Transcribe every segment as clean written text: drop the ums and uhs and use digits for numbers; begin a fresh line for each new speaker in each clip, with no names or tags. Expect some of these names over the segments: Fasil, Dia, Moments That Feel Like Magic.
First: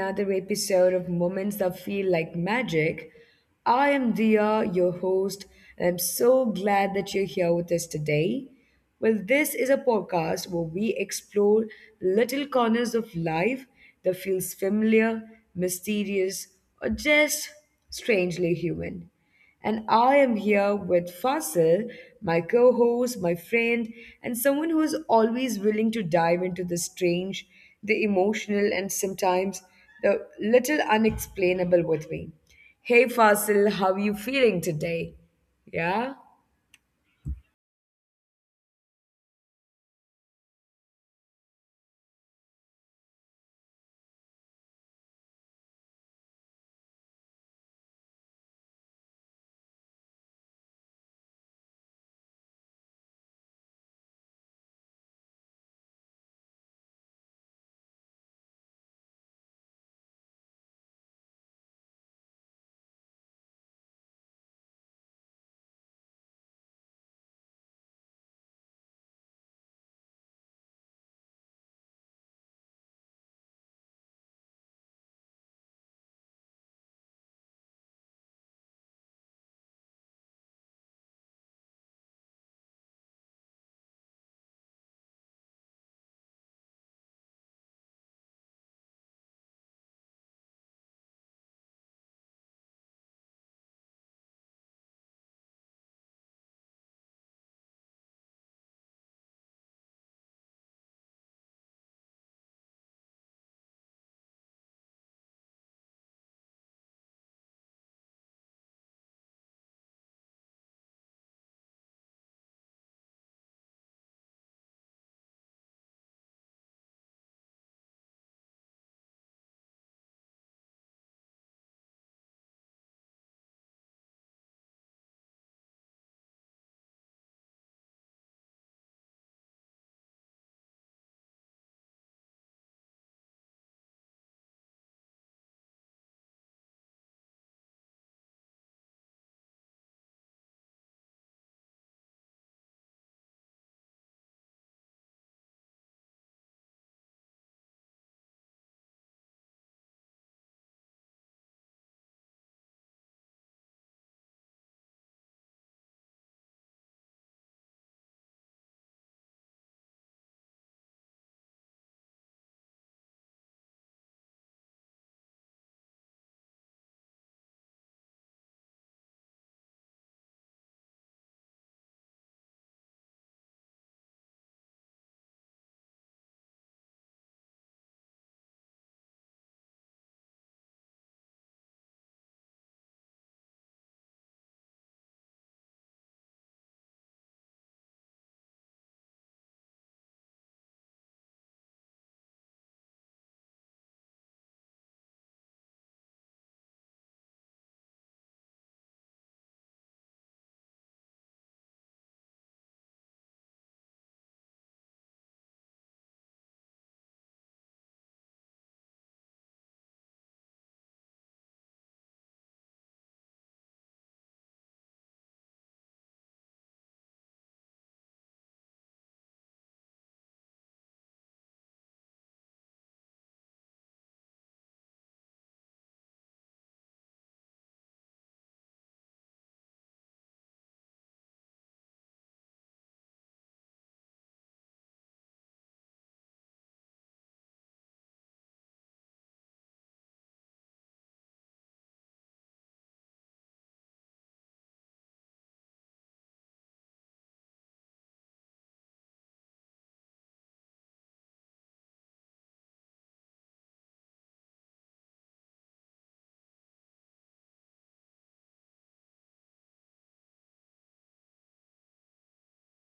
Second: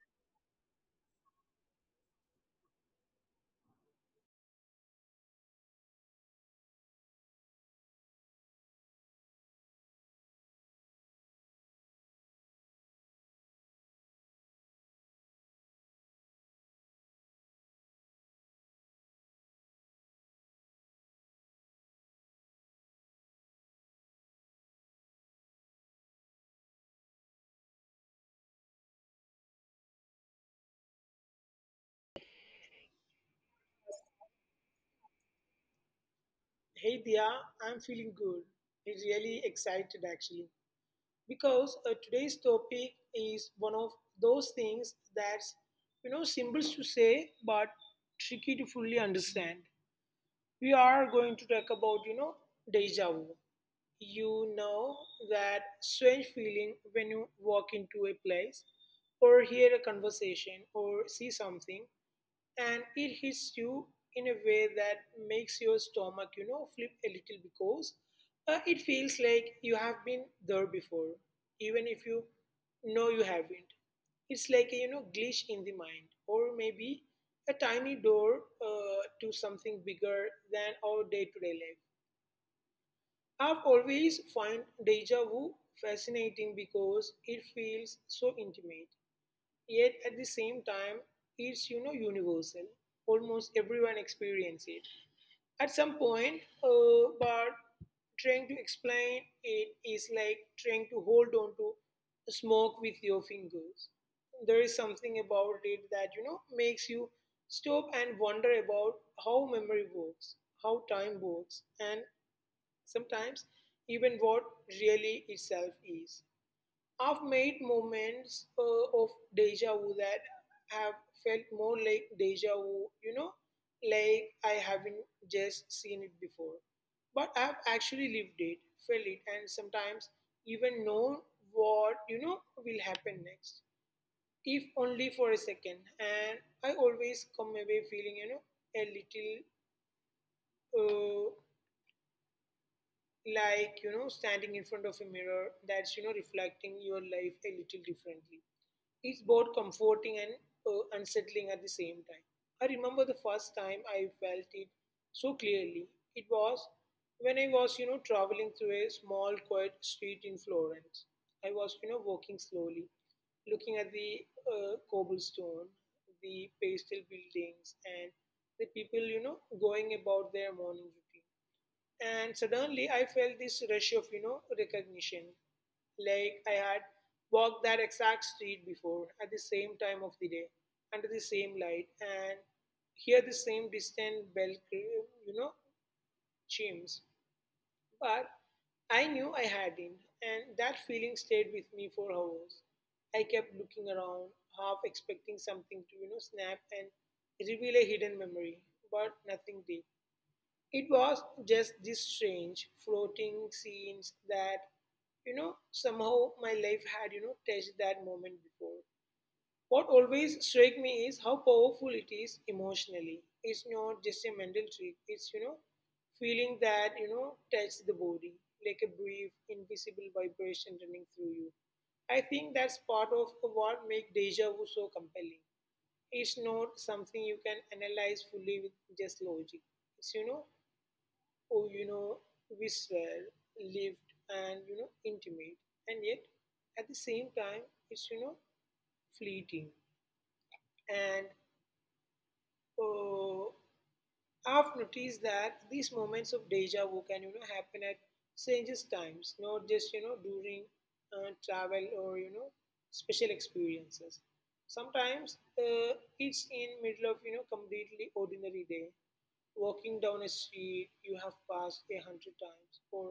another episode of Moments That Feel Like Magic. I am Dia, your host, and I'm so glad that you're here with us today. Well, this is a podcast where we explore little corners of life that feels familiar, mysterious, or just strangely human. And I am here with Fasil, my co host, my friend, and someone who is always willing to dive into the strange, the emotional, and sometimes the little unexplainable with me. Hey Fasil, how are you feeling today? Yeah?
Hey Dia, I'm feeling good. I'm really excited actually because today's topic is one of those things that's simple to say but tricky to fully understand. We are going to talk about deja vu. You know that strange feeling when you walk into a place or hear a conversation or see something and it hits you in a way that makes your stomach, flip a little because it feels like you have been there before, even if you know you haven't. It's like a glitch in the mind, or maybe a tiny door to something bigger than our day-to-day life. I've always find deja vu fascinating because it feels so intimate. Yet at the same time, it's universal. Almost everyone experiences it at some point, but trying to explain it is like trying to hold on to smoke with your fingers. There is something about it that makes you stop and wonder about how memory works, how time works, and sometimes even what really itself is. I've made moments of deja vu that have felt more like deja vu, like I haven't just seen it before. But I've actually lived it, felt it, and sometimes even known what, will happen next, if only for a second. And I always come away feeling, a little like standing in front of a mirror that's reflecting your life a little differently. It's both comforting and unsettling at the same time. I remember the first time I felt it so clearly. It was when I was traveling through a small, quiet street in Florence. I was walking slowly, looking at the cobblestone, the pastel buildings, and the people going about their morning routine. And suddenly I felt this rush of, recognition. Like I had walked that exact street before at the same time of the day, under the same light, and hear the same distant bell, you know, chimes. But I knew I hadn't, and that feeling stayed with me for hours. I kept looking around, half expecting something to, snap and reveal a hidden memory, but nothing did. It was just these strange floating scenes that, somehow my life had, touched that moment before. What always struck me is how powerful it is emotionally. It's not just a mental trick, it's, feeling that, touches the body, like a brief, invisible vibration running through you. I think that's part of what makes deja vu so compelling. It's not something you can analyze fully with just logic. It's oh, you know, visceral, lived, and intimate. And yet, at the same time, it's fleeting. And oh, I've noticed that these moments of deja vu can happen at strange times, not just during travel or special experiences. Sometimes it's in middle of completely ordinary day. Walking down a street you have passed a hundred times, or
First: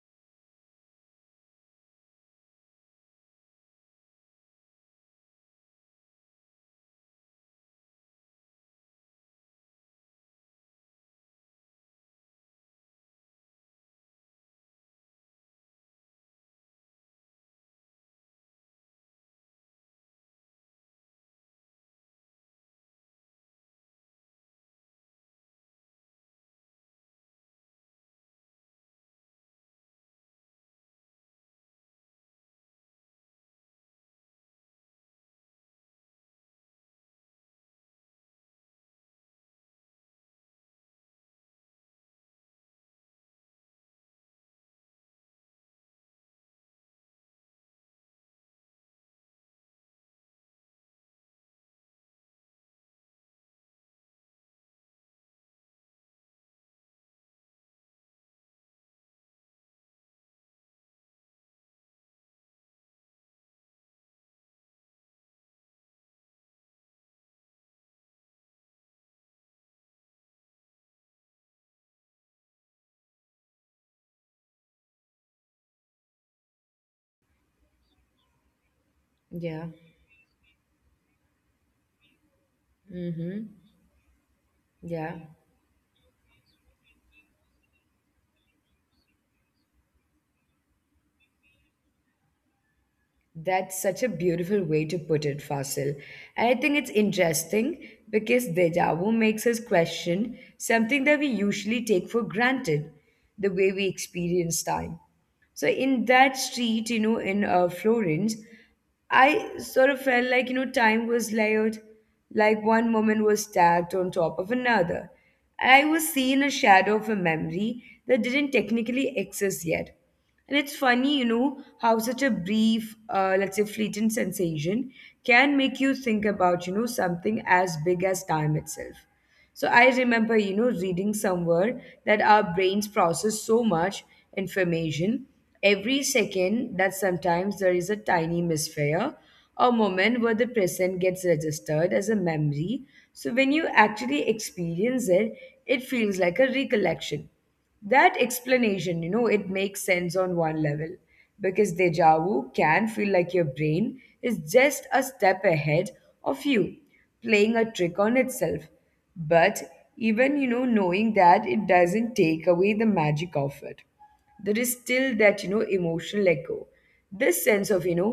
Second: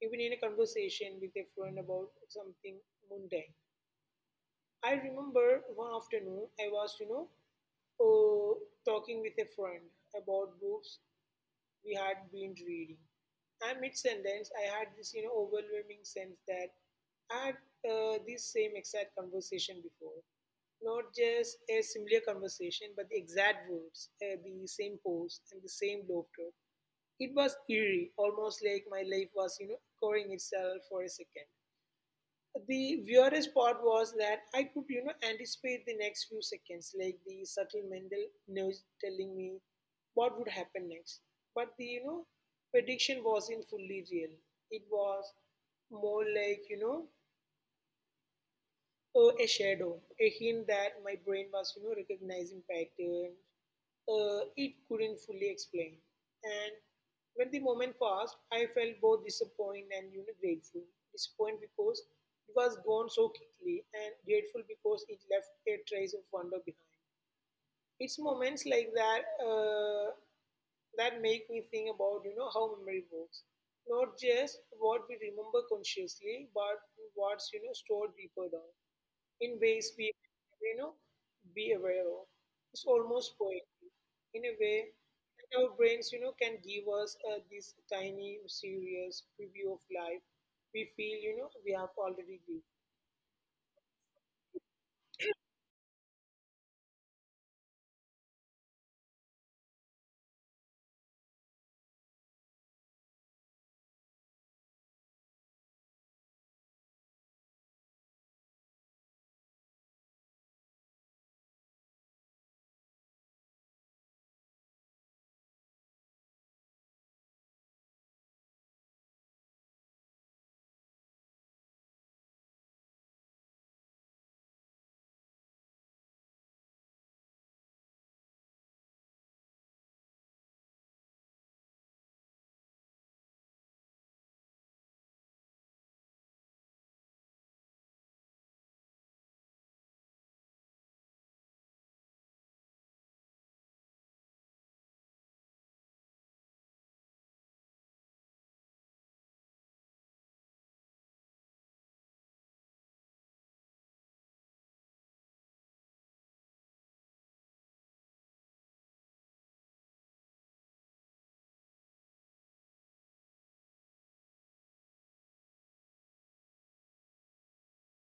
even in a conversation with a friend about something mundane. I remember one afternoon I was uh, talking with a friend about books we had been reading. And mid sentence, I had this overwhelming sense that I had this same exact conversation before. Not just a similar conversation, but the exact words, the same pose, and the same laughter. It was eerie, almost like my life was, echoing itself for a second. The weirdest part was that I could, anticipate the next few seconds, like the subtle mental nudge telling me what would happen next. But the, prediction wasn't fully real. It was more like, a shadow, a hint that my brain was, recognizing patterns it couldn't fully explain. And when the moment passed, I felt both disappointed and grateful. Disappointed because it was gone so quickly, and grateful because it left a trace of wonder behind. It's moments like that that make me think about how memory works, not just what we remember consciously, but what's stored deeper down in
Yeah.
ways we you know be aware of. It's
Mm hmm.
almost poetic in a way.
Yeah.
That our brains, can give us this tiny, mysterious preview of life. We feel, we have already lived.
That's such a beautiful way to put it, Fasil. And I think it's interesting because deja vu makes us question something that we usually take for granted, the way we experience time. So in that street, in Florence, I sort of felt like, time was layered, like one moment was stacked on top of another. And I was seeing a shadow of a memory that didn't technically exist yet. And it's funny, how such a brief, let's say, fleeting sensation can make you think about, something as big as time itself. So I remember, reading somewhere that our brains process so much information every second that sometimes there is a tiny misfire, a moment where the present gets registered as a memory. So when you actually experience it, it feels like a recollection. That explanation, it makes sense on one level because deja vu can feel like your brain is just a step ahead of you, playing a trick on itself. But even, knowing that, it doesn't take away the magic of it. There is still that emotional echo, this sense of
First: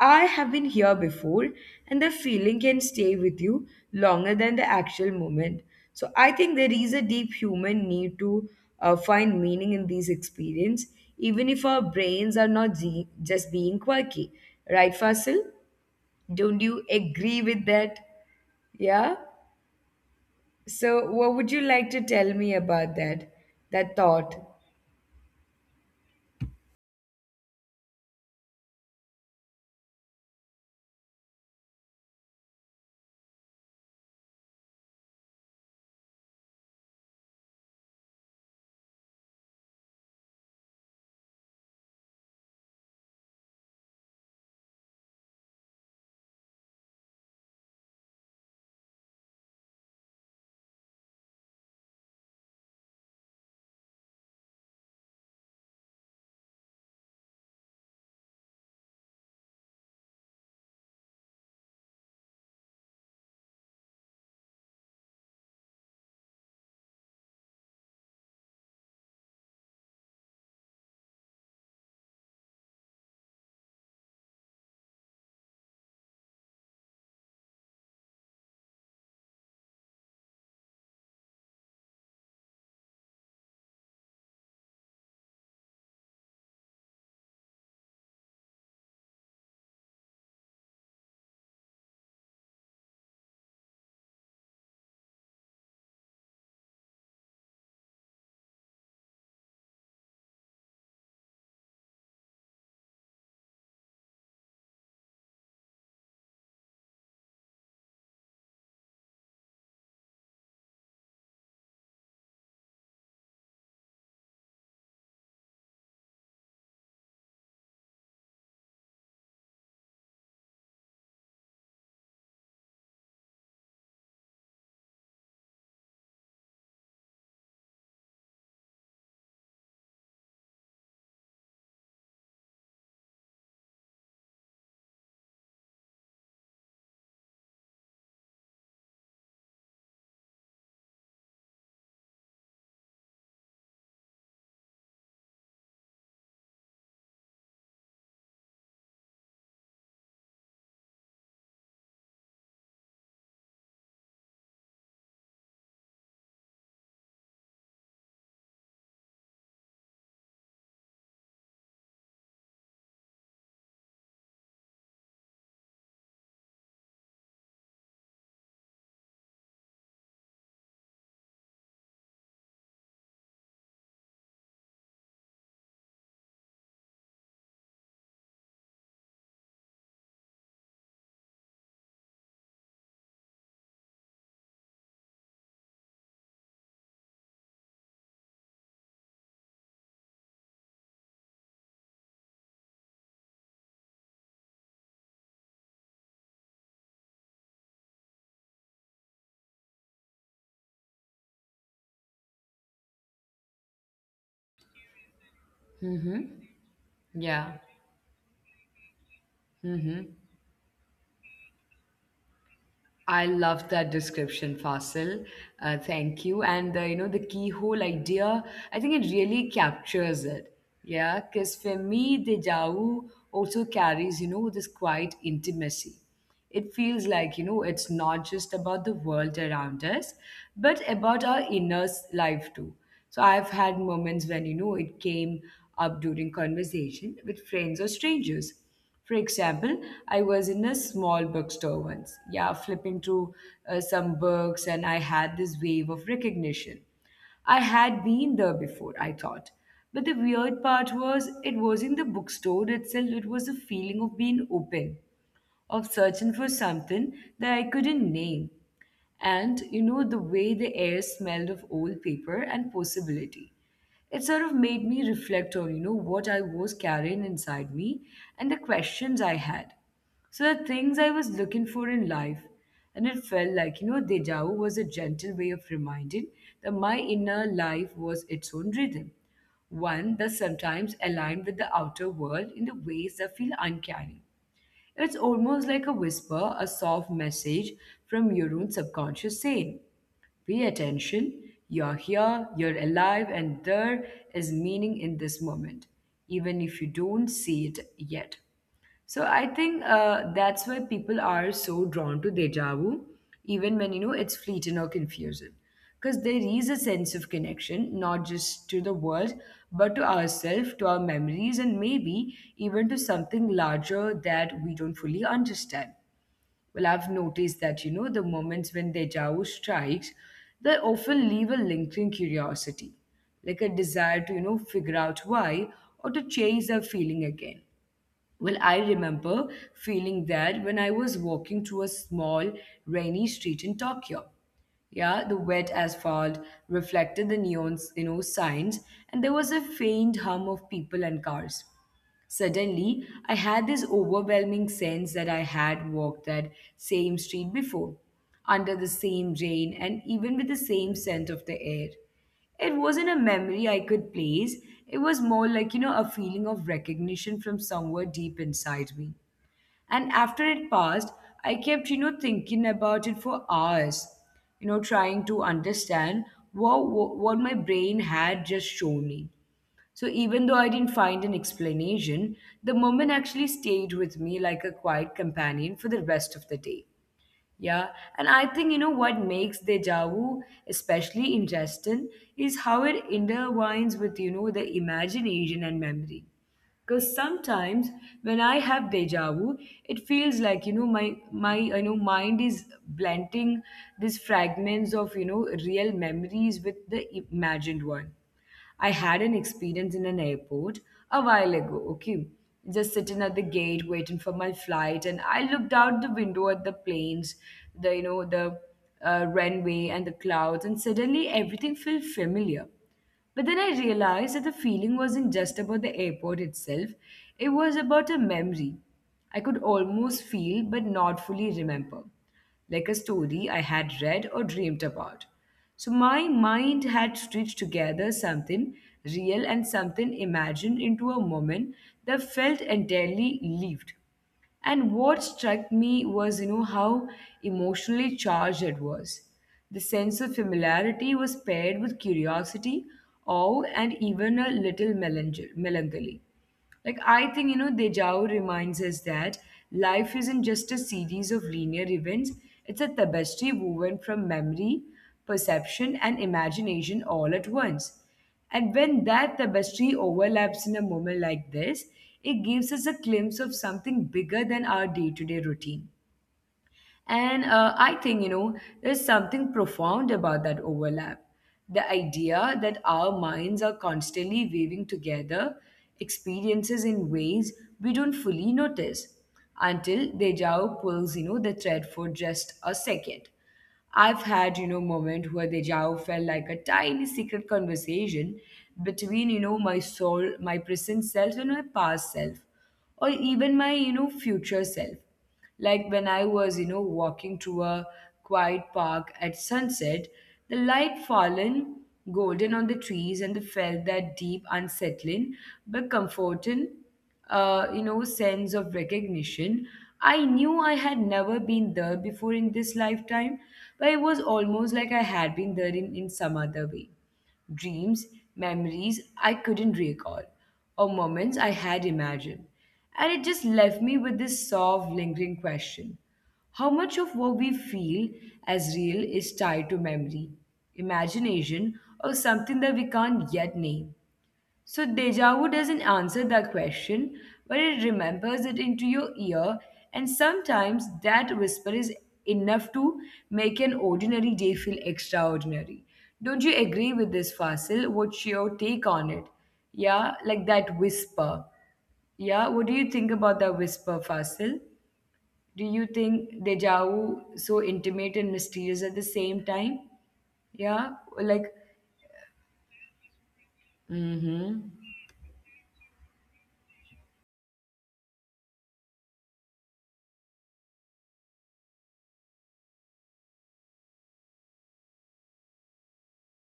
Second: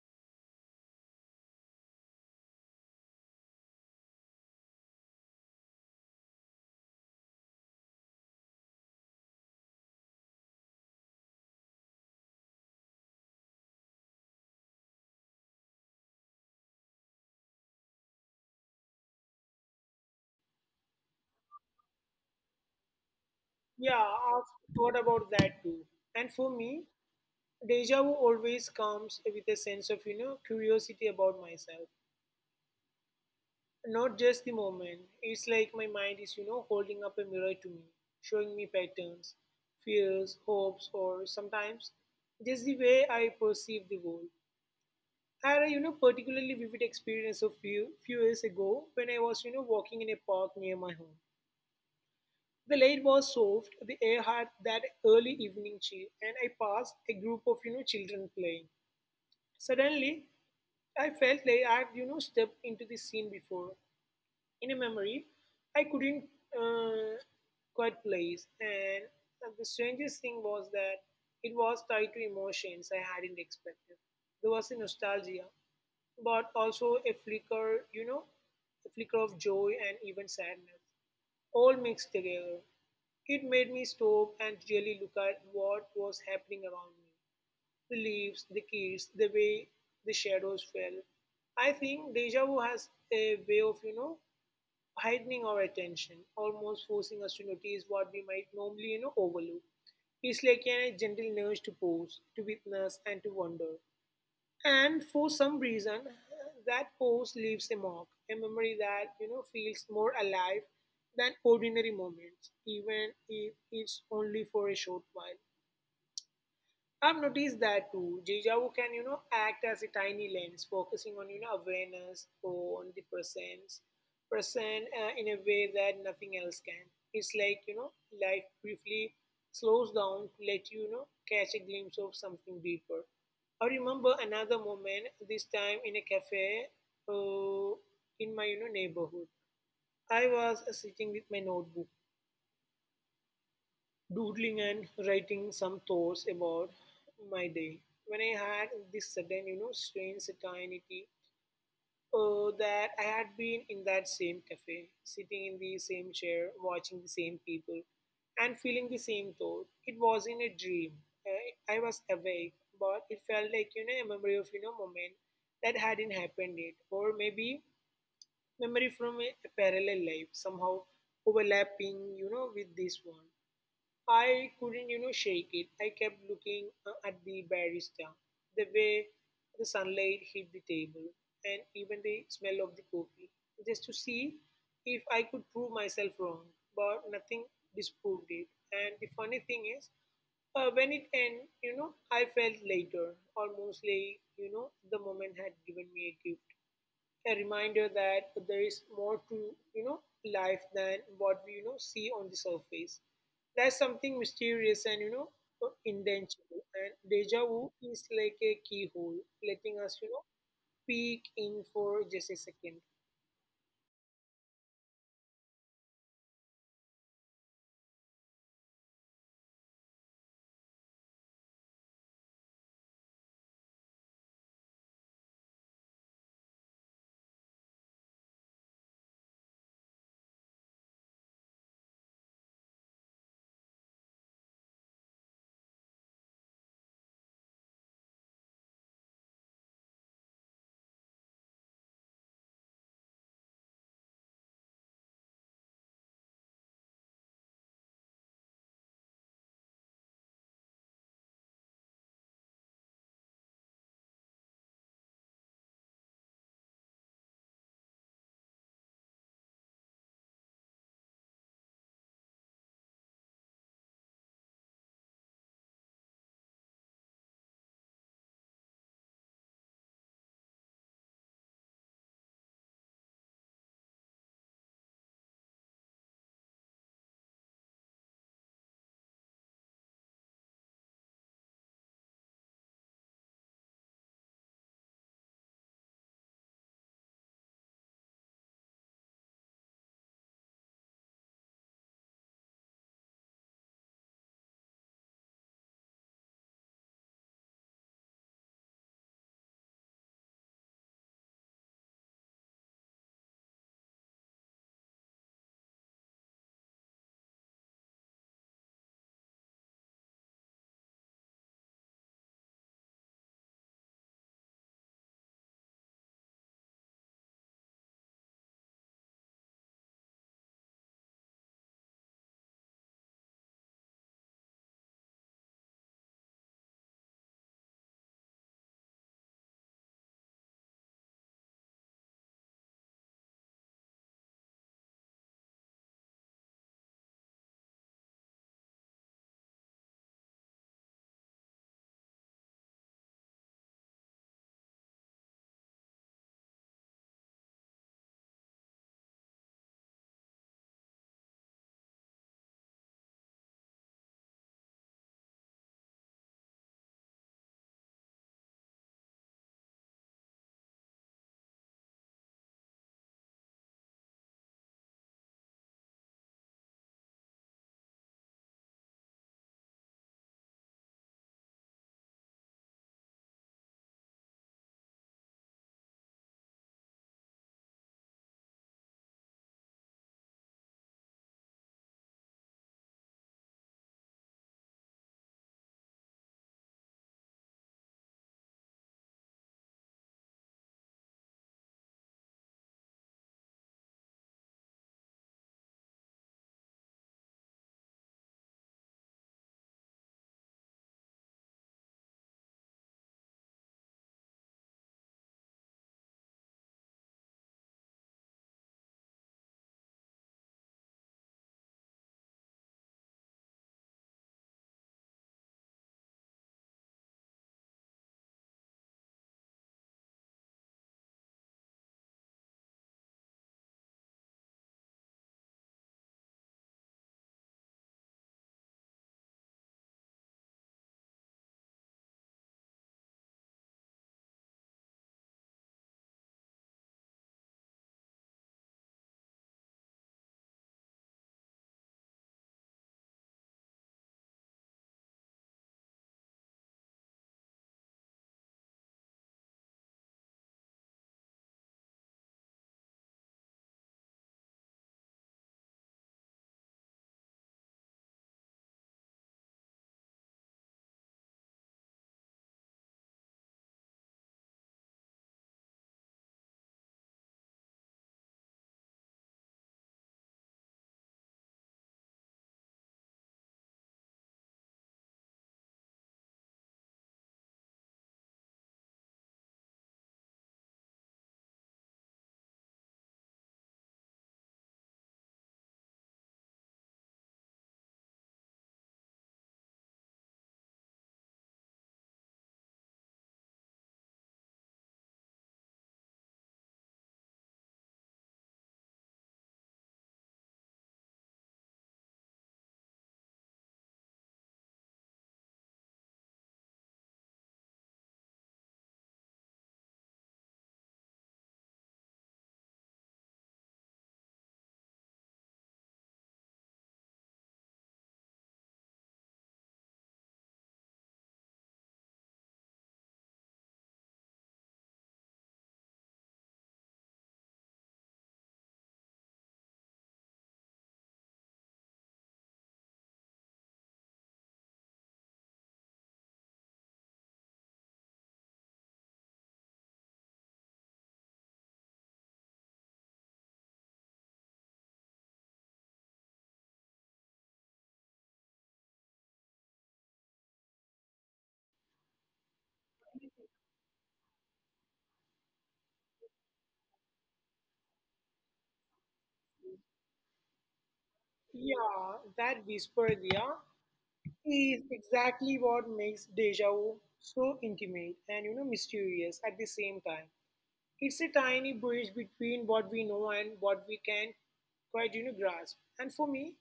I have been here before, and the feeling can stay with you longer than the actual moment. So I think there is a deep human need to find meaning in these experience, even if our brains are not just being quirky. Right, Fasil? Don't you agree with that? Yeah. So what would you like to tell me about that
Yeah,
thought?
I've thought about that too. And for me, deja vu always comes with a sense of, curiosity about myself. Not just the moment. It's like my mind is, holding up a mirror to me, showing me patterns, fears, hopes, or sometimes just the way I perceive the world. I had a, particularly vivid experience a few years ago when I was, walking in a park near my home. The light was soft, the air had that early evening chill, and I passed a group of, children playing. Suddenly, I felt like I'd, stepped into the scene before. In a memory, I couldn't uh, quite place. And the strangest thing was that it was tied to emotions I hadn't expected. There was a nostalgia, but also a flicker, a flicker of joy and even sadness, all mixed together. It made me stop and really look at what was happening around me, the leaves, the kids, the way the shadows fell. I think deja vu has a way of, heightening our attention, almost forcing us to notice what we might normally, overlook. It's like a gentle nudge to pause, to witness, and to wonder. And for some reason, that pause leaves a mark, a memory that, feels more alive than ordinary moments, even if it's only for a short while. I've noticed that too. Jijawu can, act as a tiny lens, focusing on, awareness on the presence, present in a way that nothing else can. It's like, life briefly slows down to let you, catch a glimpse of something deeper. I remember another moment, this time in a cafe uh, in my, neighborhood. I was sitting with my notebook, doodling and writing some thoughts about my day. When I had this sudden, strange certainty that I had been in that same cafe, sitting in the same chair, watching the same people, and feeling the same thought, it was in a dream. I was awake, but it felt like, a memory of, moment that hadn't happened yet, or maybe memory from a parallel life, somehow overlapping, with this one. I couldn't, shake it. I kept looking at the barista, the way the sunlight hit the table, and even the smell of the coffee, just to see if I could prove myself wrong. But nothing disproved it. And the funny thing is, when it ended, I felt later, almost like, the moment had given me a gift, a reminder that there is more to you know life than what we see on the surface. There's something mysterious and intangible. And deja
Yeah.
vu is like a keyhole, letting us
Mm-hmm.
peek in for just a second.
I love that description, Fasil. Thank you. And the, the keyhole idea, I think it really captures it. Yeah, because for me, Dejavu also carries this quiet intimacy. It feels like it's not just about the world around us, but about our inner life too. So I've had moments when it came up during conversation with friends or strangers. For example, I was in a small bookstore once, yeah, flipping through some books, and I had this wave of recognition. I had been there before, I thought. But the weird part was, it wasn't the bookstore itself, it was the feeling of being open, of searching for something that I couldn't name, and the way the air smelled of old paper and possibility. It sort of made me reflect on what I was carrying inside me, and the questions I had, so the things I was looking for in life. And it felt like deja vu was a gentle way of reminding that my inner life was its own rhythm, one that sometimes aligned with the outer world in the ways that feel uncanny. It's almost like a whisper, a soft message from your own subconscious saying, pay attention, you're here, you're alive, and there is meaning in this moment, even if you don't see it yet. So I think that's why people are so drawn to deja vu, even when it's fleeting or confusing, because there is a sense of connection, not just to the world, but to ourselves, to our memories, and maybe even to something larger that we don't fully understand. Well, I've noticed that the moments when deja vu strikes, they often leave a lingering curiosity, like a desire to figure out why or to chase that feeling again. Well, I remember feeling that when I was walking through a small, rainy street in Tokyo. Yeah, the wet asphalt reflected the neon, signs, and there was a faint hum of people and cars. Suddenly, I had this overwhelming sense that I had walked that same street before, under the same rain, and even with the same scent of the air. It wasn't a memory I could place, it was more like, a feeling of recognition from somewhere deep inside me. And after it passed, I kept, thinking about it for hours, trying to understand what my brain had just shown me. So even though I didn't find an explanation, the moment actually stayed with me like a quiet companion for the rest of the day. Yeah, and I think what makes deja vu especially interesting is how it intertwines with the imagination and memory. Because sometimes when I have deja vu, it feels like you know my my you know mind is blending these fragments of real memories with the imagined one. I had an experience in an airport a while ago, okay? Just sitting at the gate waiting for my flight, and I looked out the window at the planes, the runway and the clouds, and suddenly everything felt familiar. But then I realized that the feeling wasn't just about the airport itself, it was about a memory I could almost feel but not fully remember, like a story I had read or dreamed about. So my mind had stitched together something real and something imagined into a moment that felt entirely lived. And what struck me was, how emotionally charged it was. The sense of familiarity was paired with curiosity, awe, and even a little melancholy. Like, I think, Dejao reminds us that life isn't just a series of linear events, it's a tapestry woven from memory, perception, and imagination all at once. And when that tapestry overlaps in a moment like this, it gives us a glimpse of something bigger than our day to day routine. And I think, there's something profound about that overlap. The idea that our minds are constantly weaving together experiences in ways we don't fully notice until deja vu pulls, the thread for just a second. I've had, moment where the vu felt like a tiny secret conversation between, my soul, my present self and my past self, or even my, future self. Like when I was, walking through a quiet park at sunset, the light fallen golden on the trees and the felt that deep unsettling but comforting sense of recognition. I knew I had never been there before in this lifetime, but it was almost like I had been there in some other way. Dreams, memories I couldn't recall, or moments I had imagined. And it just left me with this soft, lingering question. How much of what we feel as real is tied to memory, imagination, or something that we can't yet name? So deja vu doesn't answer that question, but it remembers it into your ear, and sometimes that whisper is enough to make an ordinary day feel extraordinary. Don't you agree with this, Fasil? What's your take on it? Yeah, like that whisper. Yeah, what do you think about that whisper, Fasil? Do you think deja vu so intimate and mysterious at the same time? Yeah, like
Yeah, that whisper idea
mm-hmm,
is exactly what makes deja vu so intimate and mysterious at the same time. It's a tiny bridge between what we know and what we can quite grasp. And for me,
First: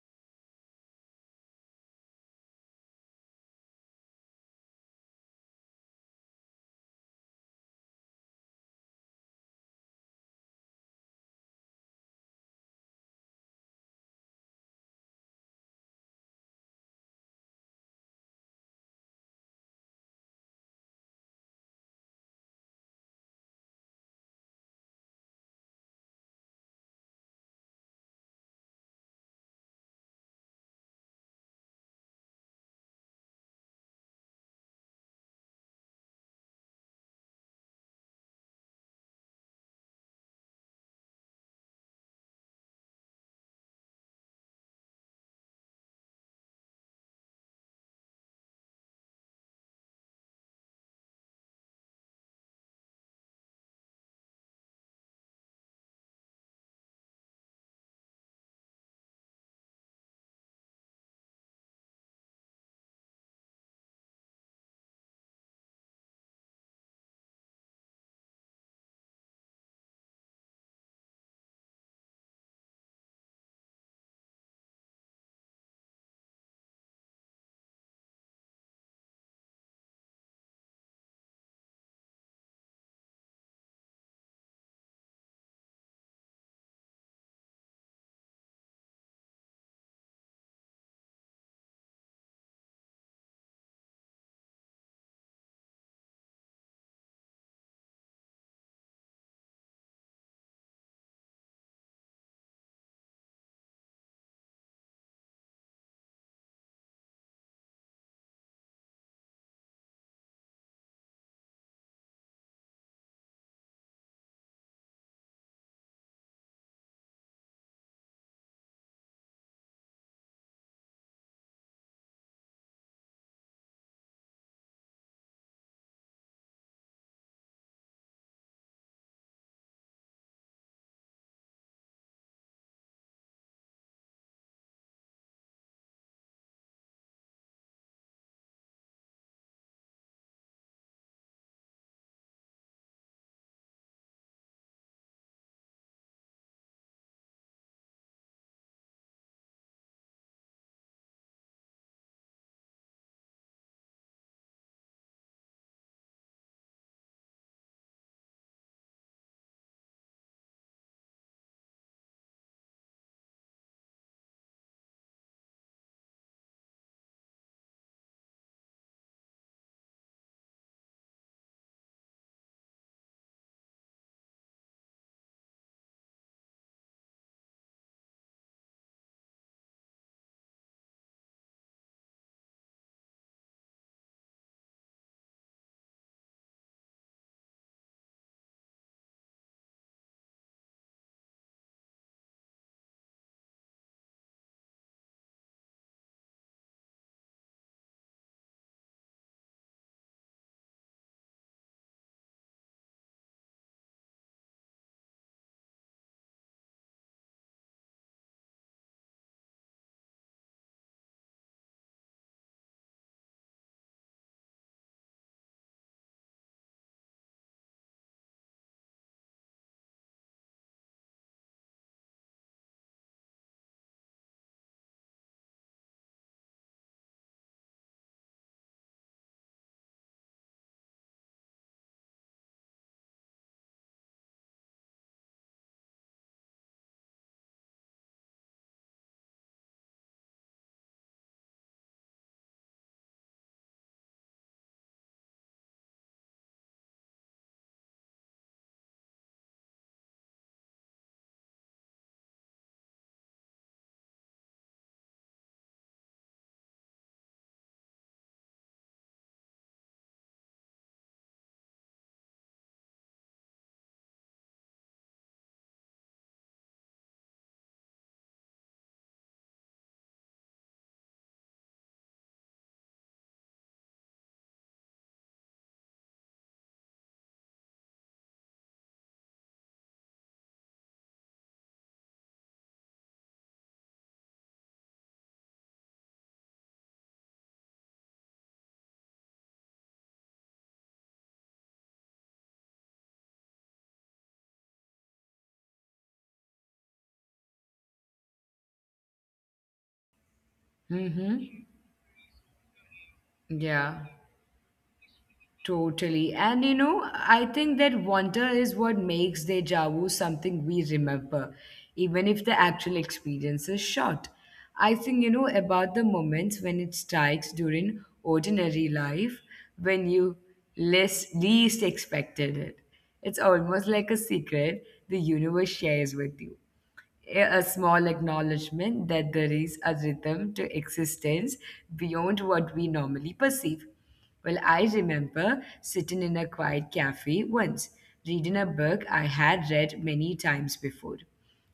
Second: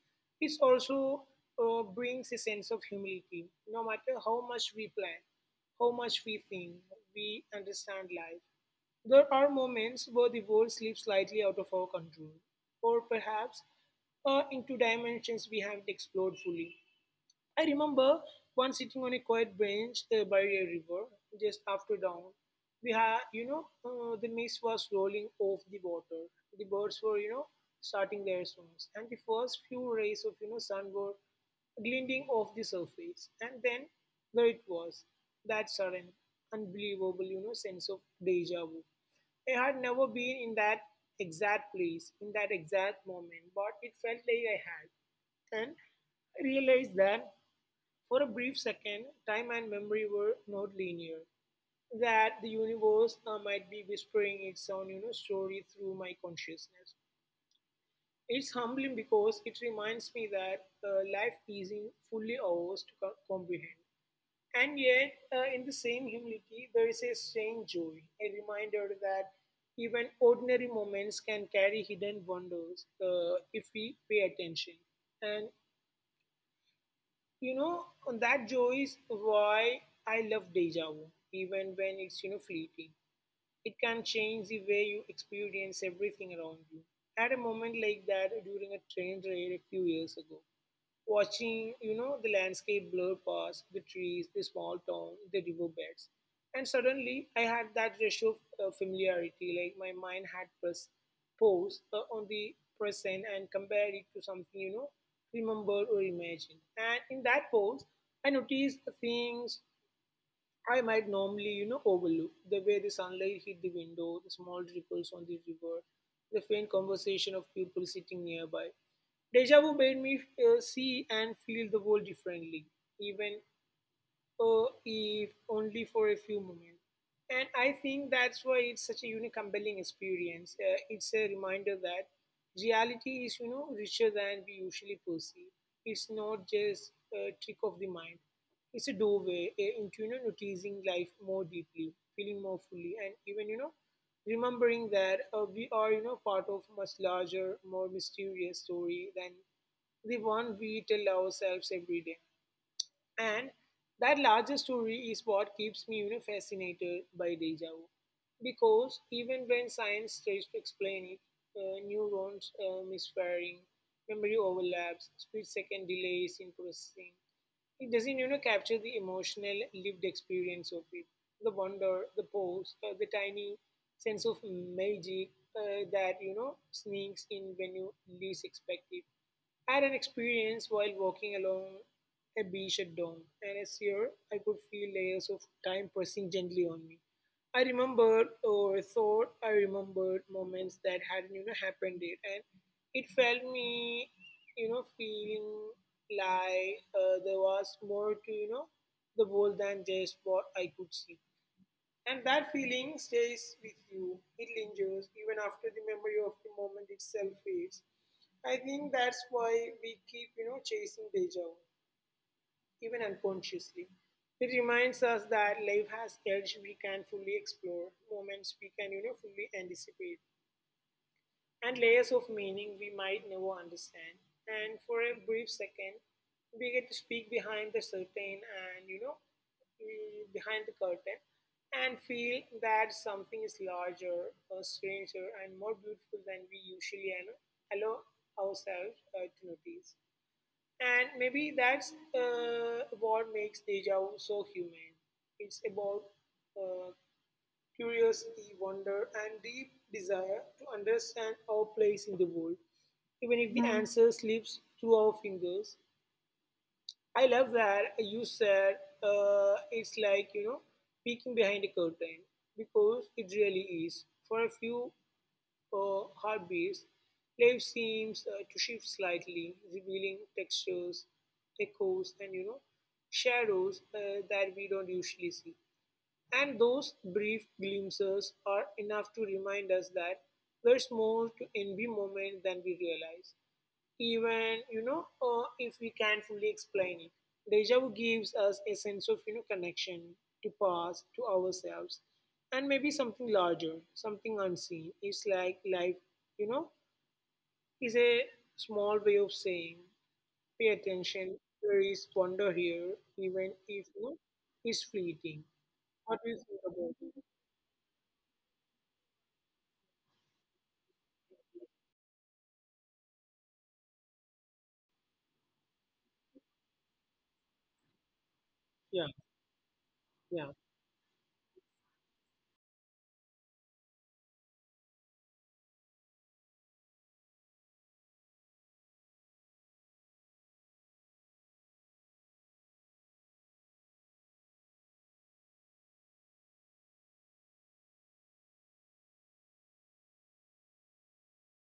it also brings a sense of humility. No matter how much we plan, how much we think, we understand life. There are moments where the world slips slightly out of our control, or perhaps into dimensions we haven't explored fully. I remember once sitting on a quiet bench by a river just after dawn. We had, you know, the mist was rolling off the water. The birds were, starting their songs, and the first few rays of, sun were glinting off the surface. And then there it was, that sudden, unbelievable, sense of deja vu. I had never been in that exact place, in that exact moment, but it felt like I had. And I realized that for a brief second, time and memory were not linear, that the universe might be whispering its own story through my consciousness. It's humbling because it reminds me that life isn't fully ours to comprehend. And yet, in the same humility, there is a strange joy, a reminder that even ordinary moments can carry hidden wonders if we pay attention. And You know, that joy is why I love deja vu, even when it's, fleeting. It can change the way you experience everything around you. I had a moment like that during a train ride a few years ago watching, the landscape blur past, the trees, the small town, the riverbeds. And suddenly I had that ratio of familiarity, like my mind had pressed pause on the present and compared it to something, remembered or imagined. And in that pause, I noticed the things I might normally, overlook the way the sunlight hit the window, the small ripples on the river, the faint conversation of people sitting nearby. Deja vu made me see and feel the world differently, even if only for a few moments. And I think that's why it's such a unique, compelling experience. It's a reminder that reality is, richer than we usually perceive. It's not just a trick of the mind. It's a doorway into, noticing life more deeply, feeling more fully, and even, remembering that we are, part of much larger, more mysterious story than the one we tell ourselves every day. And that larger story is what keeps me, fascinated by deja vu. Because even when science tries to explain it, neurons misfiring, memory overlaps, split-second delays in processing, it doesn't, capture the emotional lived experience of it, the wonder, the pause, the tiny sense of magic that sneaks in when you least expect it. I had an experience while walking along a beach at dawn, and as here I could feel layers of time pressing gently on me. I remembered or thought I remembered moments that hadn't happened yet, and it felt me feeling like there was more to the world than just what I could see. And that feeling stays with you. It lingers even after the memory of the moment itself fades. I think that's why we keep, chasing deja vu, even unconsciously. It reminds us that life has edge we can fully explore, moments we can, fully anticipate and layers of meaning we might never understand. And for a brief second, we get to speak behind the curtain and, behind the curtain and feel that something is larger, or stranger, and more beautiful than we usually allow ourselves to notice. And maybe that's what makes deja vu so human. It's about uh, curiosity, wonder, and deep desire to understand our place in the world, even if the answer slips through our fingers. I love that you said it's like, peeking behind a curtain, because it really is. For a few heartbeats, life seems to shift slightly, revealing textures, echoes, and, shadows that we don't usually see. And those brief glimpses are enough to remind us that there's more to every moment than we realize. Even, if we can't fully explain it, deja vu gives us a sense of, connection to past, to ourselves, and maybe something larger, something unseen. It's like life, you know, is a small way of saying, pay attention,
mm-hmm,
there is wonder here, even if,
yeah.
it's fleeting. What do you
Totally.
think
And you
about
know,
it?
I think that wonder is what makes deja vu something we remember, even if the actual experience is short. I think, about the moments when it strikes during ordinary
Yeah.
life when you
Yeah,
least expected it. It's almost like a secret the universe shares with you, a small acknowledgement that there is a rhythm to existence beyond what we normally perceive. Well, I remember sitting in a quiet cafe once, reading a book I had read many times before.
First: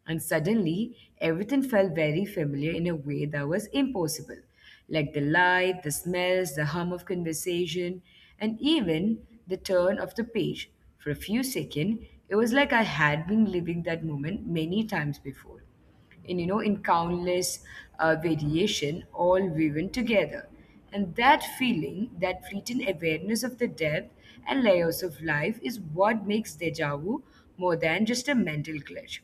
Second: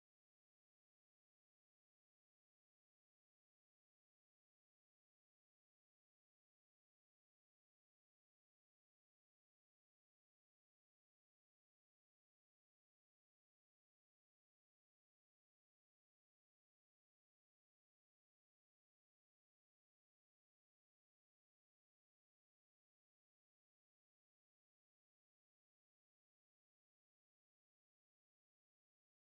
And suddenly, everything felt very familiar in a way that was impossible, like the light, the smells, the hum of conversation, and even the turn of the page. For a few seconds, it was like I had been living that moment many times before, in you know in countless variation all woven together. And that feeling, that fleeting awareness of the depth and layers of life is what makes deja vu more than just a mental glitch.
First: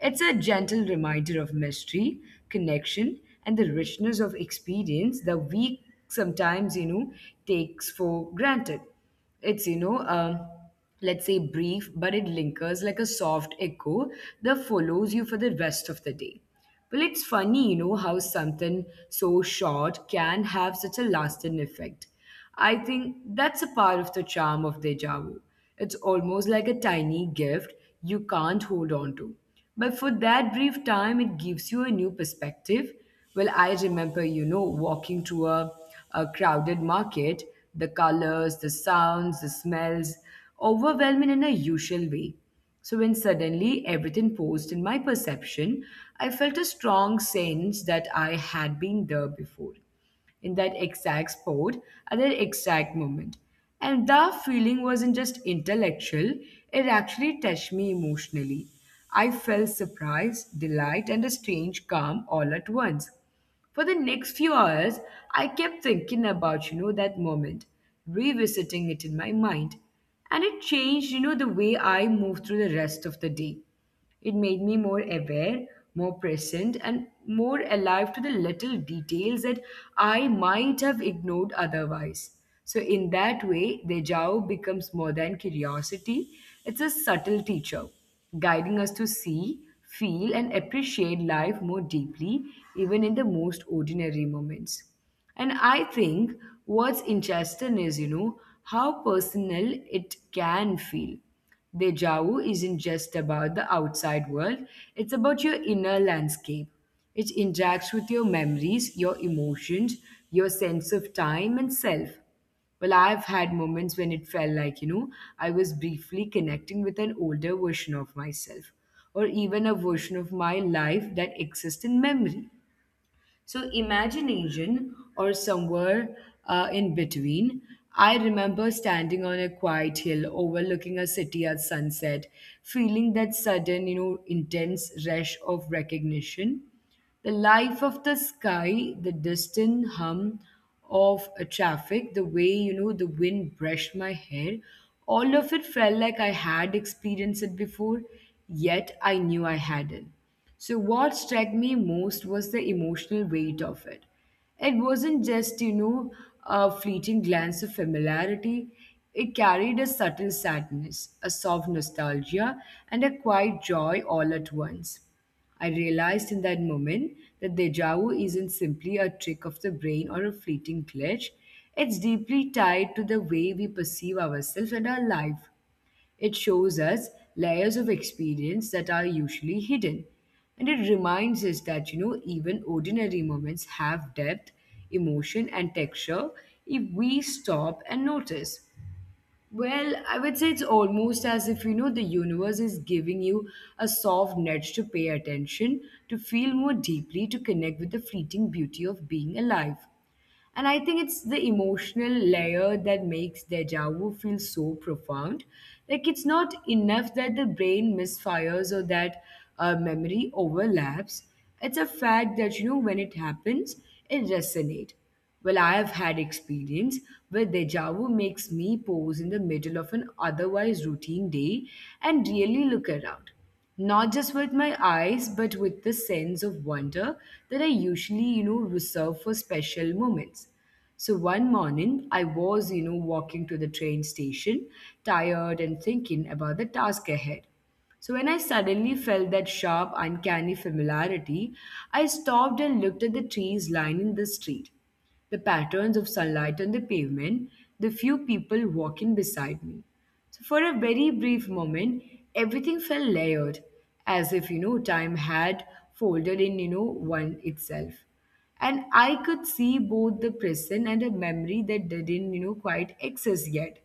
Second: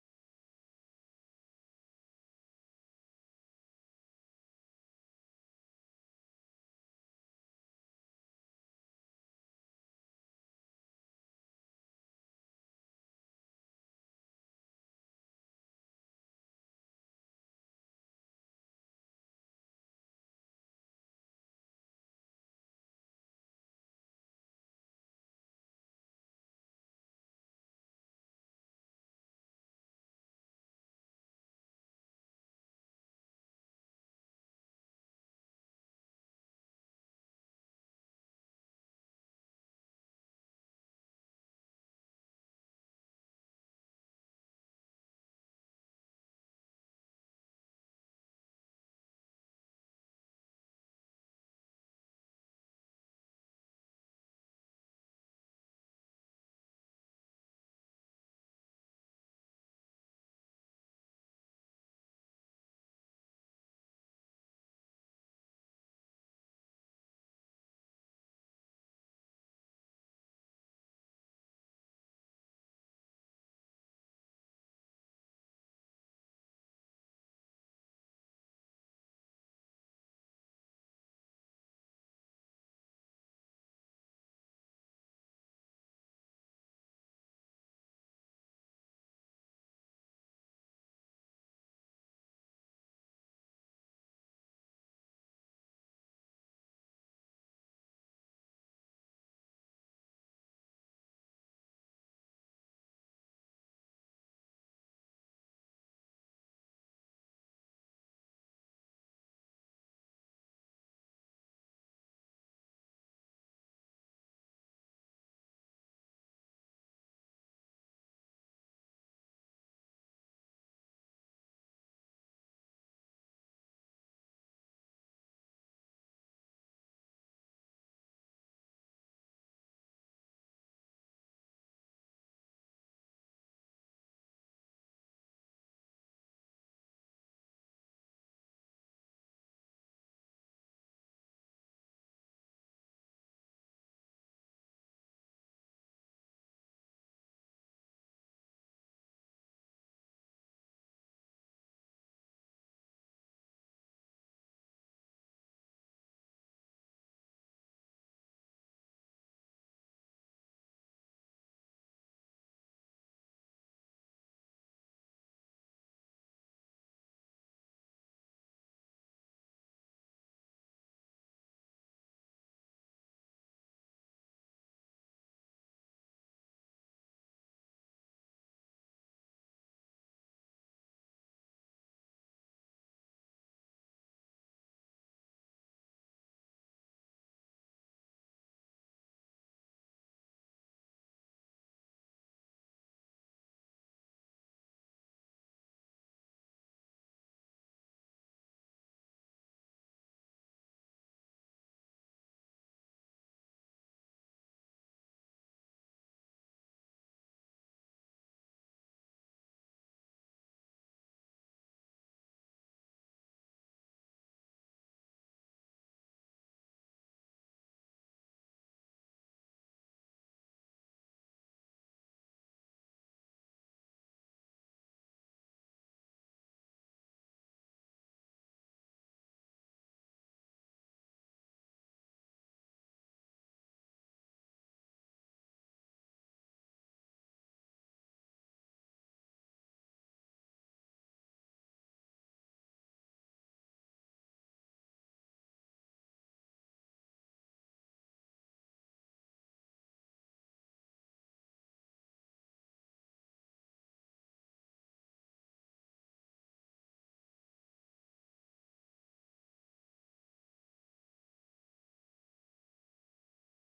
It's a gentle reminder of mystery, connection, and the richness of experience that we sometimes, takes for granted. It's, let's say brief, but it lingers like a soft echo that follows you for the rest of the day. Well, it's funny, you know, how something so short can have such a lasting effect. I think that's a part of the charm of deja vu. It's almost like a tiny gift you can't hold on to. But for that brief time, it gives you a new perspective. Well, I remember, walking through a crowded market, the colors, the sounds, the smells, overwhelming in a usual way. So when suddenly everything paused in my perception, I felt a strong sense that I had been there before, in that exact spot at that exact moment. And that feeling wasn't just intellectual, it actually touched me emotionally. I felt surprise, delight, and a strange calm all at once. For the next few hours, I kept thinking about, you know, that moment, revisiting it in my mind. And it changed, you know, the way I moved through the rest of the day. It made me more aware, more present, and more alive to the little details that I might have ignored otherwise. So, in that way, Dejao becomes more than curiosity, it's a subtle teacher, guiding us to see, feel, and appreciate life more deeply, even in the most ordinary moments. And I think what's interesting is, you know, how personal it can feel. Deja vu isn't just about the outside world, it's about your inner landscape. It interacts with your memories, your emotions, your sense of time and self. Well, I've had moments when it felt like, you know, I was briefly connecting with an older version of myself, or even a version of my life that exists in memory. So, imagination or somewhere in between. I remember standing on a quiet hill overlooking a city at sunset, feeling that sudden, you know, intense rush of recognition. The life of the sky, the distant hum of a traffic, the way, you know, the wind brushed my hair, all of it felt like I had experienced it before, yet I knew I hadn't. So, what struck me most was the emotional weight of it. It wasn't just, you know, a fleeting glance of familiarity, it carried a subtle sadness, a soft nostalgia, and a quiet joy all at once. I realized in that moment that deja vu isn't simply a trick of the brain or a fleeting glitch. It's deeply tied to the way we perceive ourselves and our life. It shows us layers of experience that are usually hidden. And it reminds us that, you know, even ordinary moments have depth, emotion, and texture if we stop and notice. Well, I would say it's almost as if, you know, the universe is giving you a soft nudge to pay attention, to feel more deeply, to connect with the fleeting beauty of being alive. And I think it's the emotional layer that makes deja vu feel so profound. Like it's not enough that the brain misfires or that memory overlaps. It's a fact that, you know, when it happens, it resonates. Well, I have had experience where deja vu makes me pause in the middle of an otherwise routine day and really look around, not just with my eyes, but with the sense of wonder that I usually, you know, reserve for special moments. So one morning, I was, you know, walking to the train station, tired and thinking about the task ahead. So when I suddenly felt that sharp, uncanny familiarity, I stopped and looked at the trees lining the street, the patterns of sunlight on the pavement, the few people walking beside me. So for a very brief moment, everything felt layered, as if, you know, time had folded in, you know, one itself. And I could see both the present and a memory that didn't, you know, quite exist yet.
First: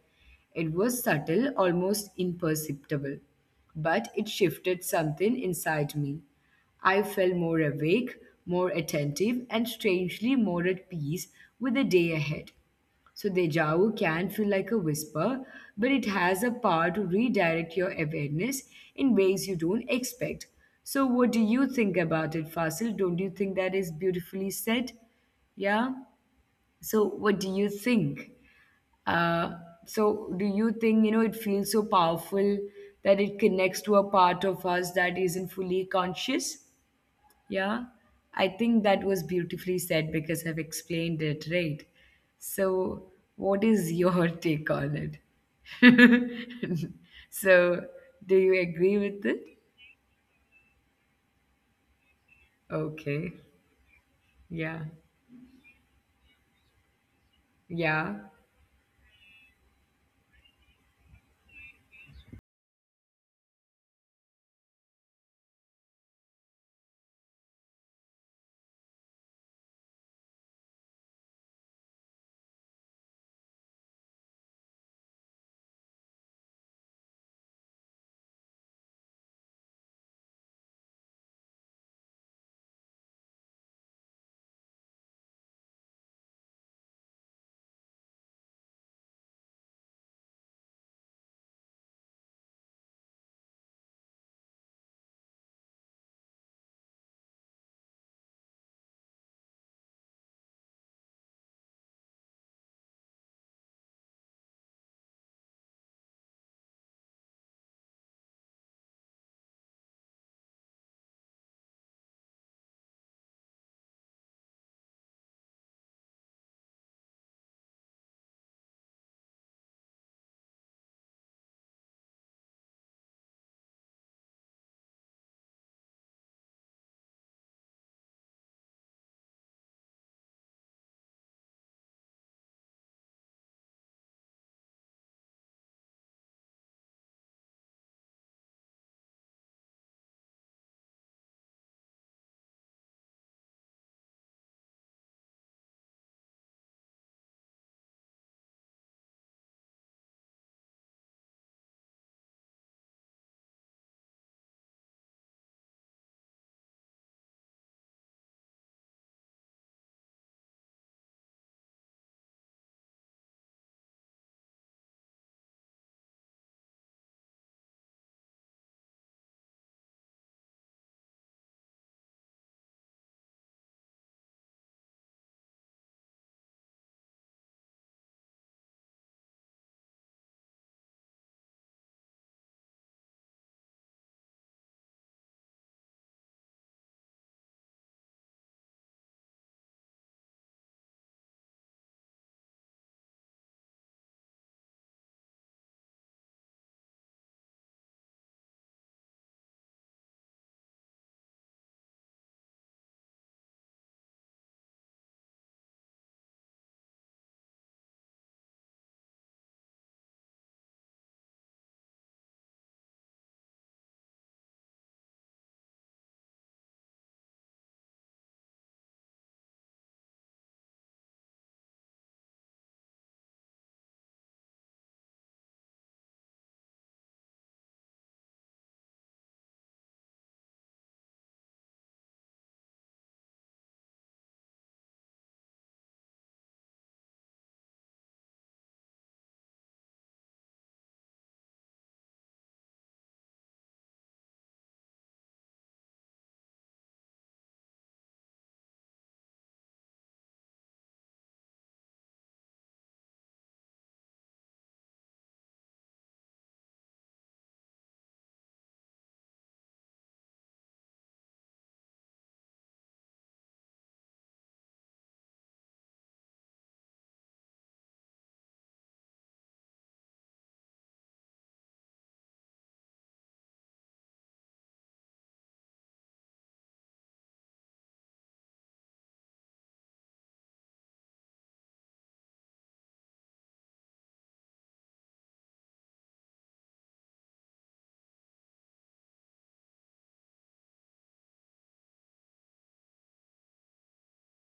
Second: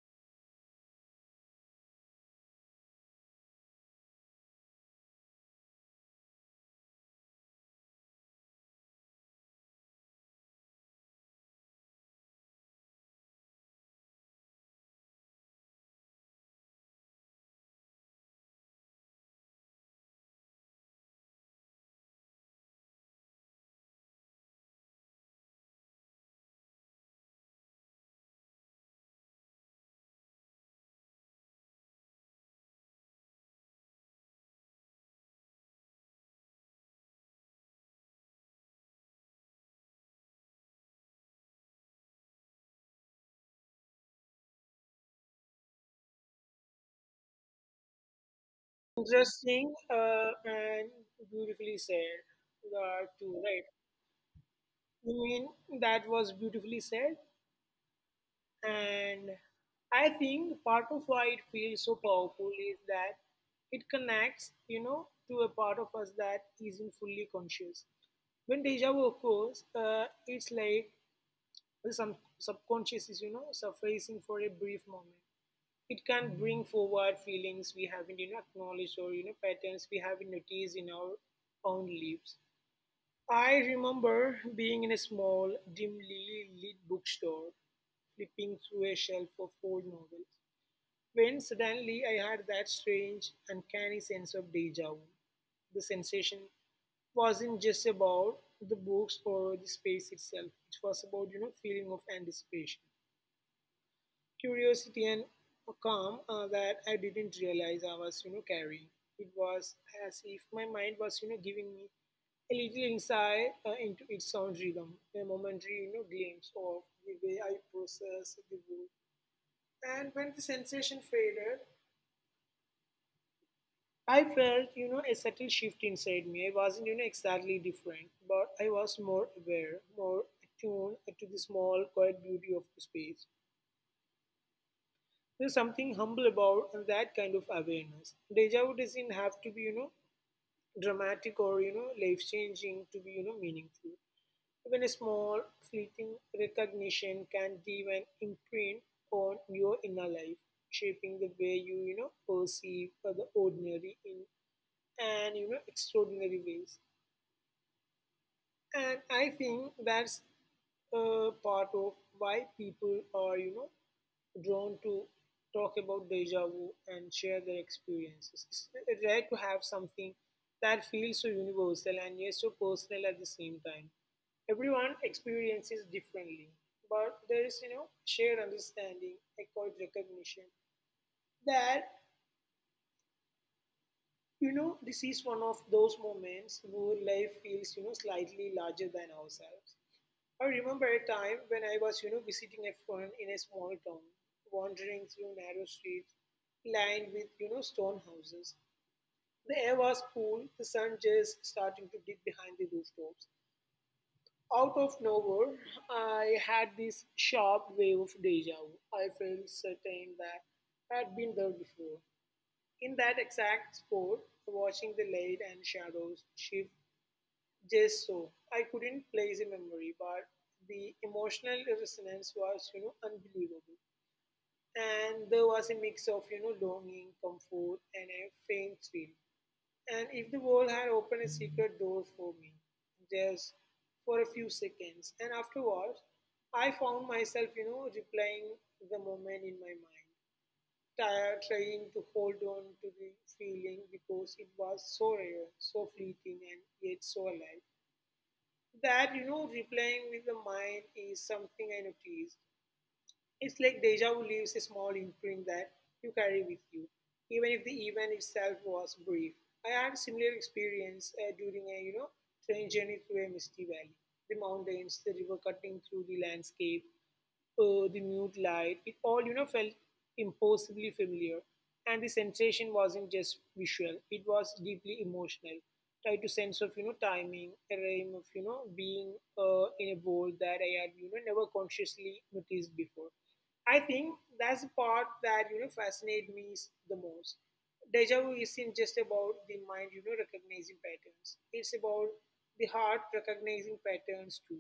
It was subtle, almost imperceptible, but it shifted something inside me. I felt more awake, more attentive, and strangely more at peace with the day ahead. So, deja vu can feel like a whisper, but it has a power to redirect your awareness in ways you don't expect. So, what do you think about it, Fasil? Don't you think that is beautifully said? Yeah. So, what do you think? Uh, so, do you think, you know, it feels so powerful that it connects to a part of us that isn't fully conscious? Yeah, I think that was beautifully said because I've explained it, right? So, what is your take on it? So, do you agree with it?
interesting and beautifully said. Uh,
Okay.
too right.
Yeah.
I mean, that was beautifully said,
Yeah.
and I think part of why it feels so powerful is that it connects, to a part of us that isn't fully conscious. When deja vu occurs, it's like the subconscious is, surfacing for a brief moment. It can bring forward feelings we haven't acknowledged or patterns we haven't noticed in our own lives. I remember being in a small, dimly lit bookstore, flipping through a shelf of old novels, when suddenly I had that strange, uncanny sense of deja vu. The sensation wasn't just about the books or the space itself; it was about feeling of anticipation curiosity and a calm that I didn't realize I was, carrying. It was as if my mind was, giving me a little insight into its sound rhythm, a momentary, glimpse of the way I process the wood. And when the sensation faded, I felt, a subtle shift inside me. I wasn't, exactly different, but I was more aware, more attuned to the small, quiet beauty of the space. There's something humble about that kind of awareness. Deja vu doesn't have to be, dramatic or, life changing to be, meaningful. Even a small, fleeting recognition can leave an imprint on your inner life, shaping the way you, perceive the ordinary in and, extraordinary ways. And I think that's a part of why people are, drawn to talk about deja vu and share their experiences. It's rare to have something that feels so universal and yet so personal at the same time. Everyone experiences differently, but there is, shared understanding, a quiet recognition that, this is one of those moments where life feels, slightly larger than ourselves. I remember a time when I was, visiting a friend in a small town, wandering through narrow streets lined with, stone houses. The air was cool, the sun just starting to dip behind the rooftops. Out of nowhere, I had this sharp wave of deja vu. I felt certain that I had been there before. In that exact spot, watching the light and shadows shift just so. I couldn't place a memory, but the emotional resonance was, unbelievable. And there was a mix of, longing, comfort, and a faint thrill. And if the world had opened a secret door for me, just for a few seconds, and afterwards, I found myself, replaying the moment in my mind, tired, trying to hold on to the feeling because it was so rare, so fleeting, and yet so alive. That, replaying with the mind is something I noticed. It's like deja vu leaves a small imprint that you carry with you, even if the event itself was brief. I had a similar experience during a, train journey through a misty valley. The mountains, the river cutting through the landscape, the mute light, it all, felt impossibly familiar. And the sensation wasn't just visual, it was deeply emotional. Tried to sense of, timing, a rhyme of, being in a world that I had, never consciously noticed before. I think that's the part that, fascinates me the most. Deja vu isn't just about the mind, recognizing patterns. It's about the heart recognizing patterns too.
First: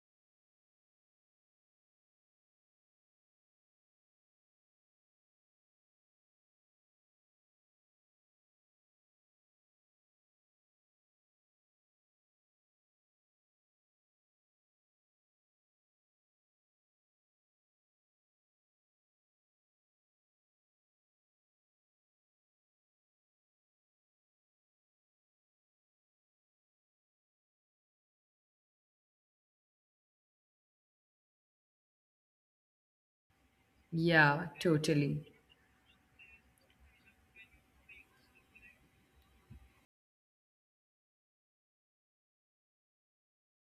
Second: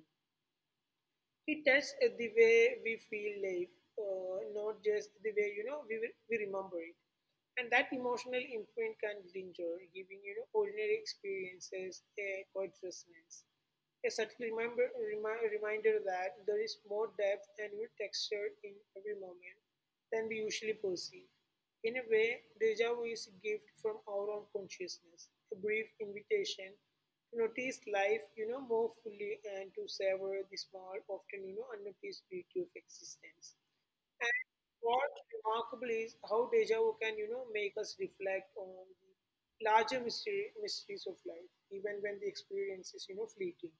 It tests the way we feel life, not just the way we remember it. And that emotional imprint can linger, giving ordinary experiences a quiet resonance. A subtle reminder that there is more depth and new texture in every moment than we usually perceive. In a way, deja vu is a gift from our own consciousness, a brief invitation to notice life, more fully and to savor the small, often, unnoticed beauty of existence. And
Yeah,
what
totally.
remarkable is how deja vu can, make us reflect on the larger mysteries of life, even when the experience is, fleeting.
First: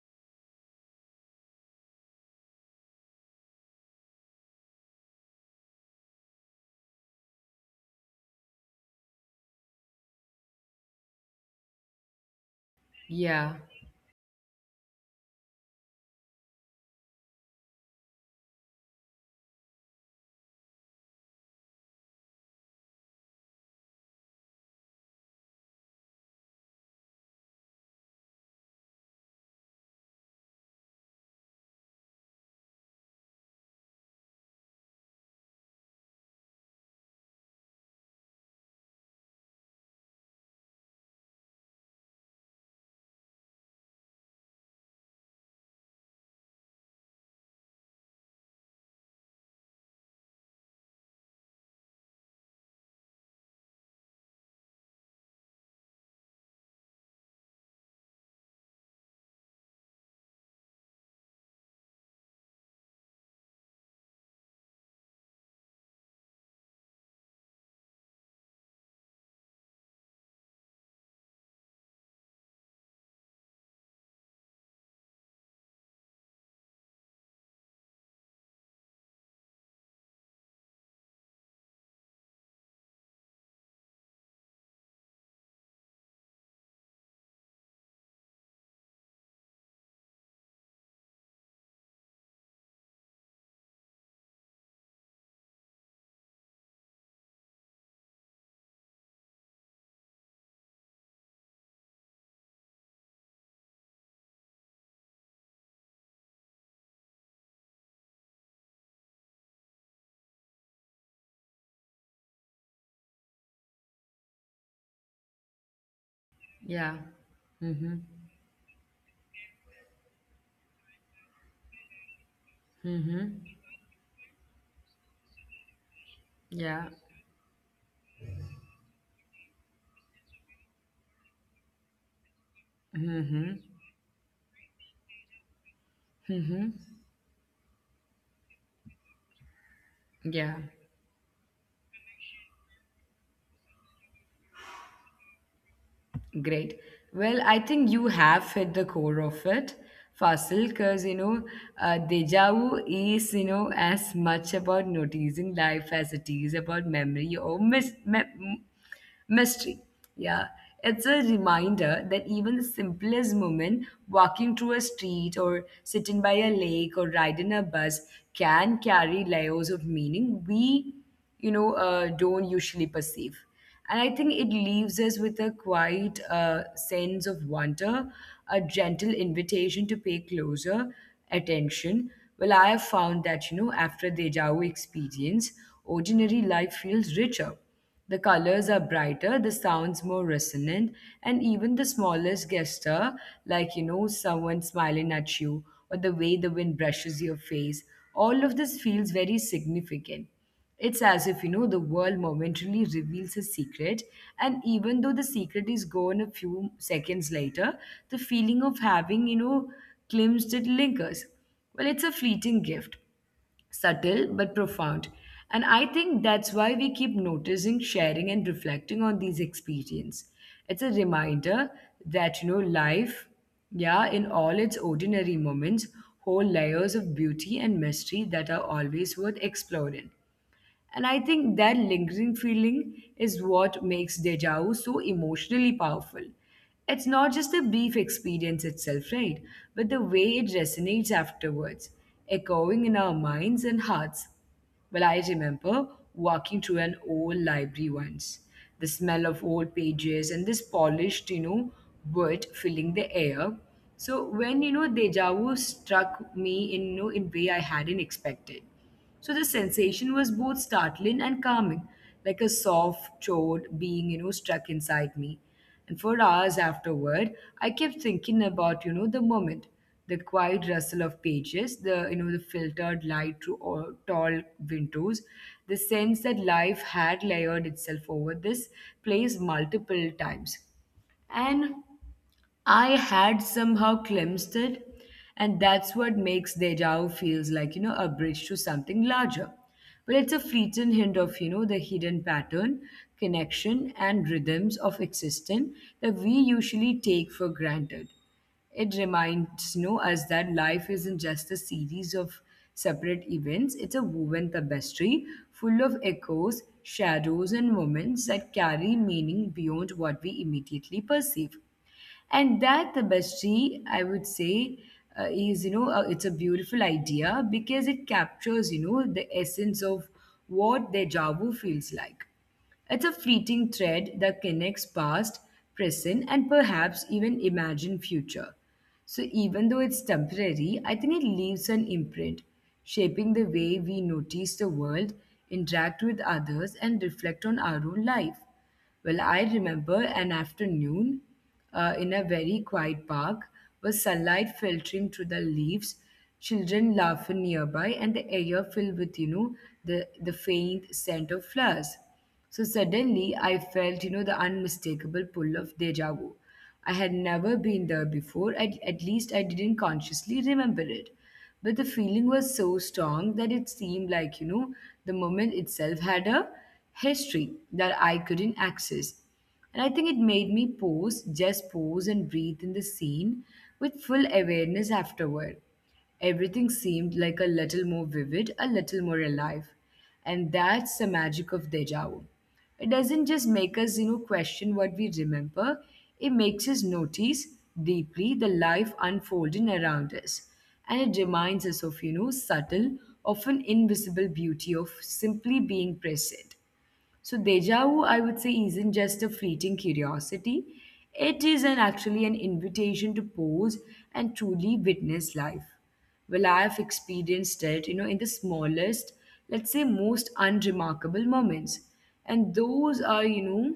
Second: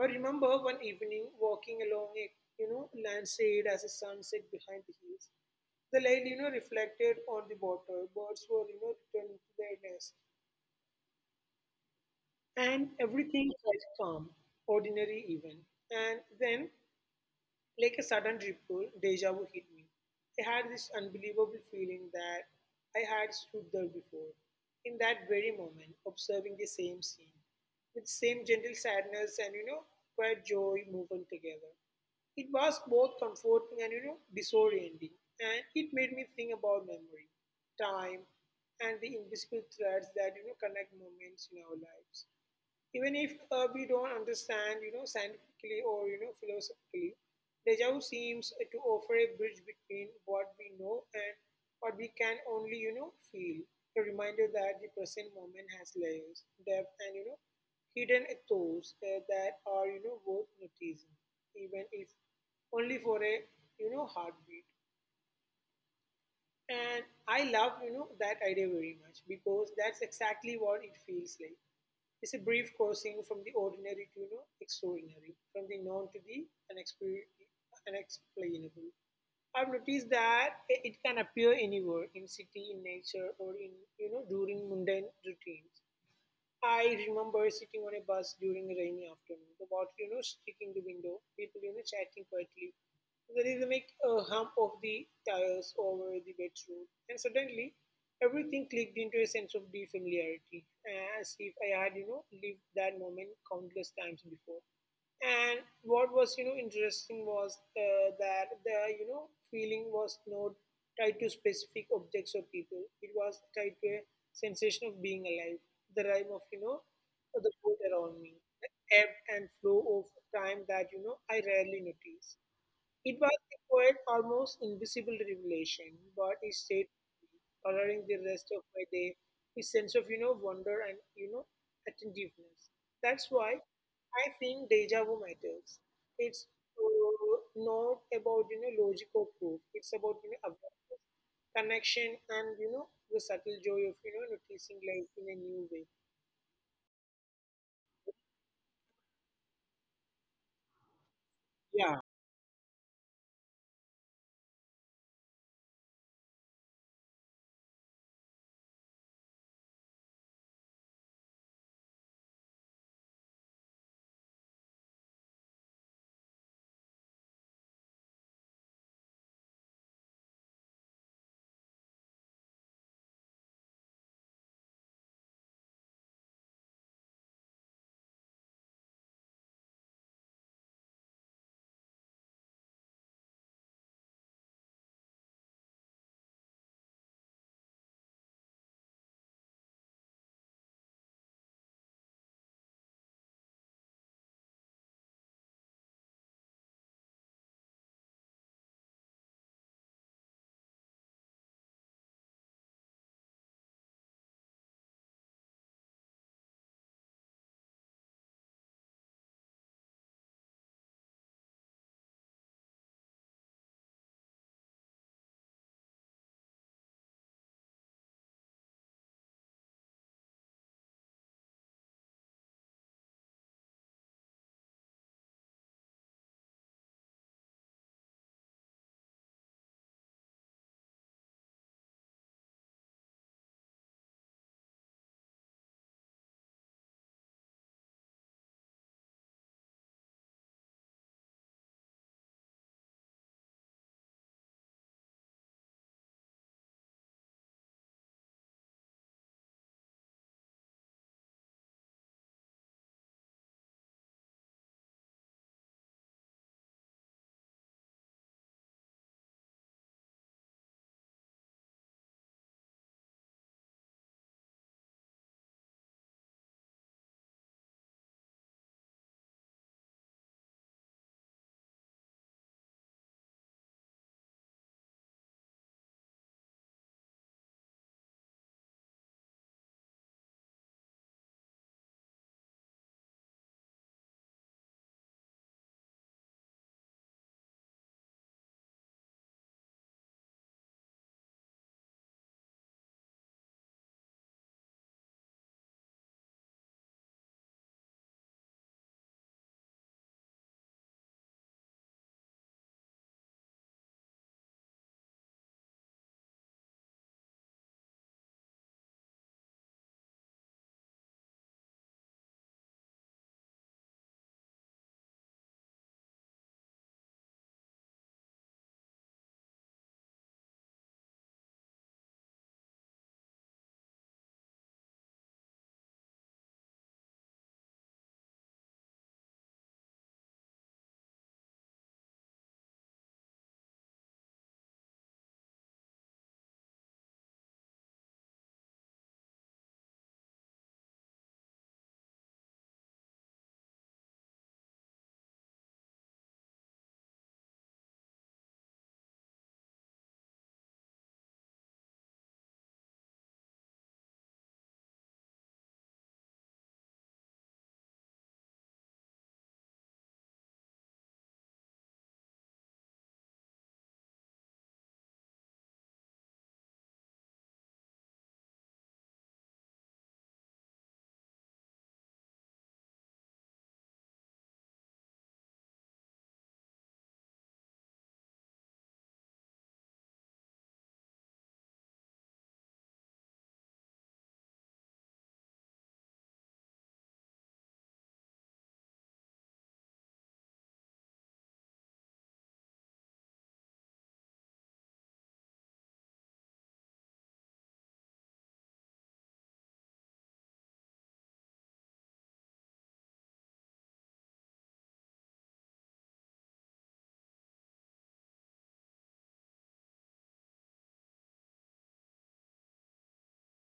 I remember one evening walking along a, landside as the sun set behind the hills. The light, reflected on the water. Birds were, returning to their nest. And everything
Yeah.
felt calm, ordinary even. And then like a sudden ripple, deja vu hit me. I had this unbelievable feeling that I had stood there before, in that very moment, observing the same scene, with same gentle sadness and quiet joy woven together. It was both comforting and disorienting, and it made me think about memory, time, and the invisible threads that connect moments in our lives even if we don't understand, scientifically or philosophically, deja vu seems to offer a bridge between what we know and what we can only, feel. A reminder that the present moment has layers, depth, and hidden thoughts that are, worth noticing, even if only for a, heartbeat. And I love, that idea very much because that's exactly what it feels like. It's a brief crossing from the ordinary to extraordinary, from the known to the unexplainable. I've noticed that it can appear anywhere in city, in nature, or during mundane routines. I remember sitting on a bus during a rainy afternoon, the water, sticking the window, people, chatting quietly. The rhythmic hum of the tires over the bedroom. And suddenly, everything clicked into a sense of deep familiarity, as if I had lived that moment countless times before. And what was interesting was that the feeling was not tied to specific objects or people. It was tied to a sensation of being alive, the rhyme of
Yeah.
the world
Mm-hmm.
around me, the ebb and flow of time that I rarely notice. It was
Mm-hmm.
a quiet, almost invisible revelation, but it stayed
Yeah.
with me, coloring the rest of my day with sense of wonder and attentiveness. That's
Mm-hmm.
why I think deja vu matters. It's
Mm-hmm.
not about logic or proof. It's about
Yeah.
awareness, connection, and the subtle joy of noticing life in a new way.
Great. Well, I think you have hit the core of it, Fasil, because, you know,
Yeah,
deja vu is, you know, as much about noticing life as it is about memory or mystery. Yeah, it's a reminder that even the simplest moment, walking through a street or sitting by a lake or riding a bus, can carry layers of meaning we, don't usually perceive. And I think it leaves us with a quiet sense of wonder, a gentle invitation to pay closer attention. Well, I have found that, you know, after the Deja vu experience, ordinary life feels richer, the colors are brighter, the sounds more resonant, and even the smallest gesture, like, you know, someone smiling at you or the way the wind brushes your face, all of this feels very significant. It's as if, you know, the world momentarily reveals a secret, and even though the secret is gone a few seconds later, the feeling of having, you know, glimpsed it lingers. Well, it's a fleeting gift, subtle but profound. And I think that's why we keep noticing, sharing, and reflecting on these experiences. It's a reminder that, you know, life, yeah, in all its ordinary moments, hold layers of beauty and mystery that are always worth exploring. And I think that lingering feeling is what makes deja vu so emotionally powerful. It's not just the brief experience itself, right? But the way it resonates afterwards, echoing in our minds and hearts. Well, I remember walking through an old library once, the smell of old pages and this polished, you know, wood filling the air. So when, you know, deja vu struck me in, you know, in way I hadn't expected. So the sensation was both startling and calming, like a soft chord being, you know, struck inside me. And for hours afterward, I kept thinking about, you know, the moment, the quiet rustle of pages, you know, the filtered light through all tall windows, the sense that life had layered itself over this place multiple times. And I had somehow glimpsed it, and that's what makes deja vu feels like, you know, a bridge to something larger. But it's a fleeting hint of, you know, the hidden pattern, connection, and rhythms of existence that we usually take for granted. It reminds, you know, us that life isn't just a series of separate events, it's a woven tapestry full of echoes, shadows, and moments that carry meaning beyond what we immediately perceive. And that tapestry, I would say, is, you know, it's a beautiful idea because it captures, you know, the essence of what deja vu feels like. It's a fleeting thread that connects past, present, and perhaps even imagined future. So even though it's temporary, I think it leaves an imprint, shaping the way we notice the world, interact with others, and reflect on our own life. Well, I remember an afternoon in a very quiet park, with sunlight filtering through the leaves, children laughing nearby, and the air filled with, you know, the faint scent of flowers. So suddenly I felt, you know, the unmistakable pull of deja vu. I had never been there before, at least I didn't consciously remember it. But the feeling was so strong that it seemed like, you know, the moment itself had a history that I couldn't access. And I think it made me pause, just pause and breathe in the scene with full awareness. Afterward, everything seemed like a little more vivid, a little more alive. And that's the magic of deja vu. It doesn't just make us, you know, question what we remember, it makes us notice deeply the life unfolding around us. And it reminds us of, you know, subtle, often invisible beauty of simply being present. So deja vu, I would say, isn't just a fleeting curiosity. It is actually an invitation to pause and truly witness life. Well, I have experienced it, you know, in the smallest, let's say most unremarkable moments. And those are, you know,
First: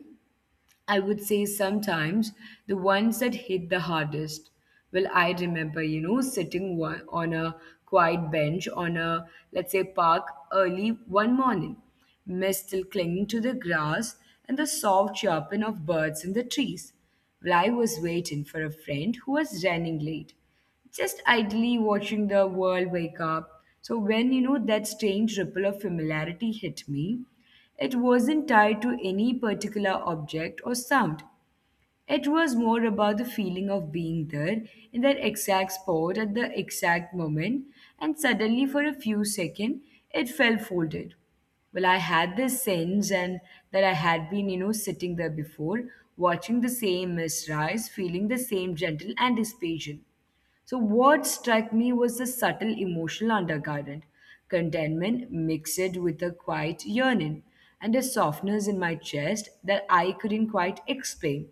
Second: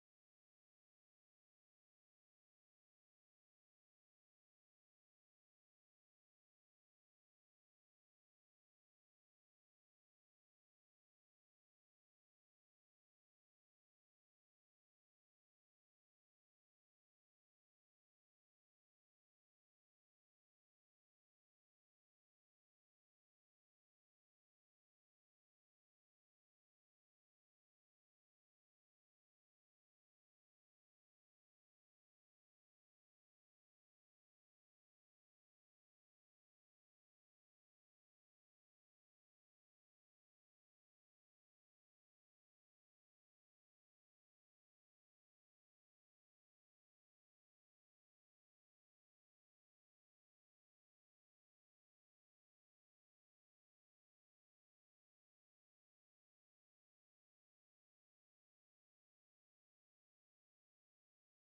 I would say sometimes the ones that hit the hardest. Well, I remember, you know, sitting one, on a quiet bench on a, let's say, park early one morning, mist still clinging to the grass and the soft chirping of birds in the trees. Well, I was waiting for a friend who was running late, just idly watching the world wake up. So when, that strange ripple of familiarity hit me, it wasn't tied to any particular object or sound. It was more about the feeling of being there in that exact spot at the exact moment, and suddenly, for a few seconds, it felt folded. Well, I had this sense, and that I had been, sitting there before, watching the same mist rise, feeling the same gentle anticipation. So, what struck me was the subtle emotional undercurrent contentment mixed with a quiet yearning and a softness in my chest that I couldn't quite explain.